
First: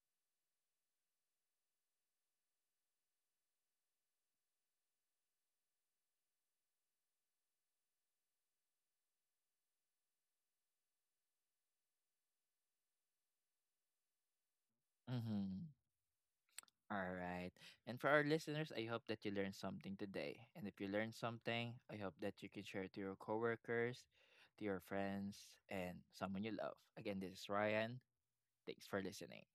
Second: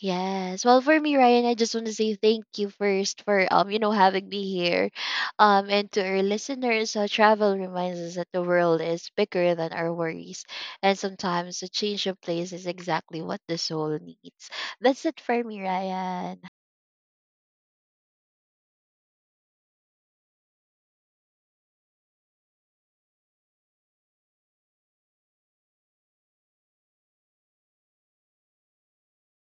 B: Yes. Well, for me, Ryan, I just want to say thank you first for, um, you know, having me here. Um, and to our listeners, uh, travel reminds us that the world is bigger than our worries, and sometimes a change of place is exactly what the soul needs. That's it for me,
A: Mm-hmm.
B: Ryan.
A: All right. And for our listeners, I hope that you learned something today. And if you learned something, I hope that you can share it to your coworkers, to your friends, and someone you love. Again, this is Ryan. Thanks for listening.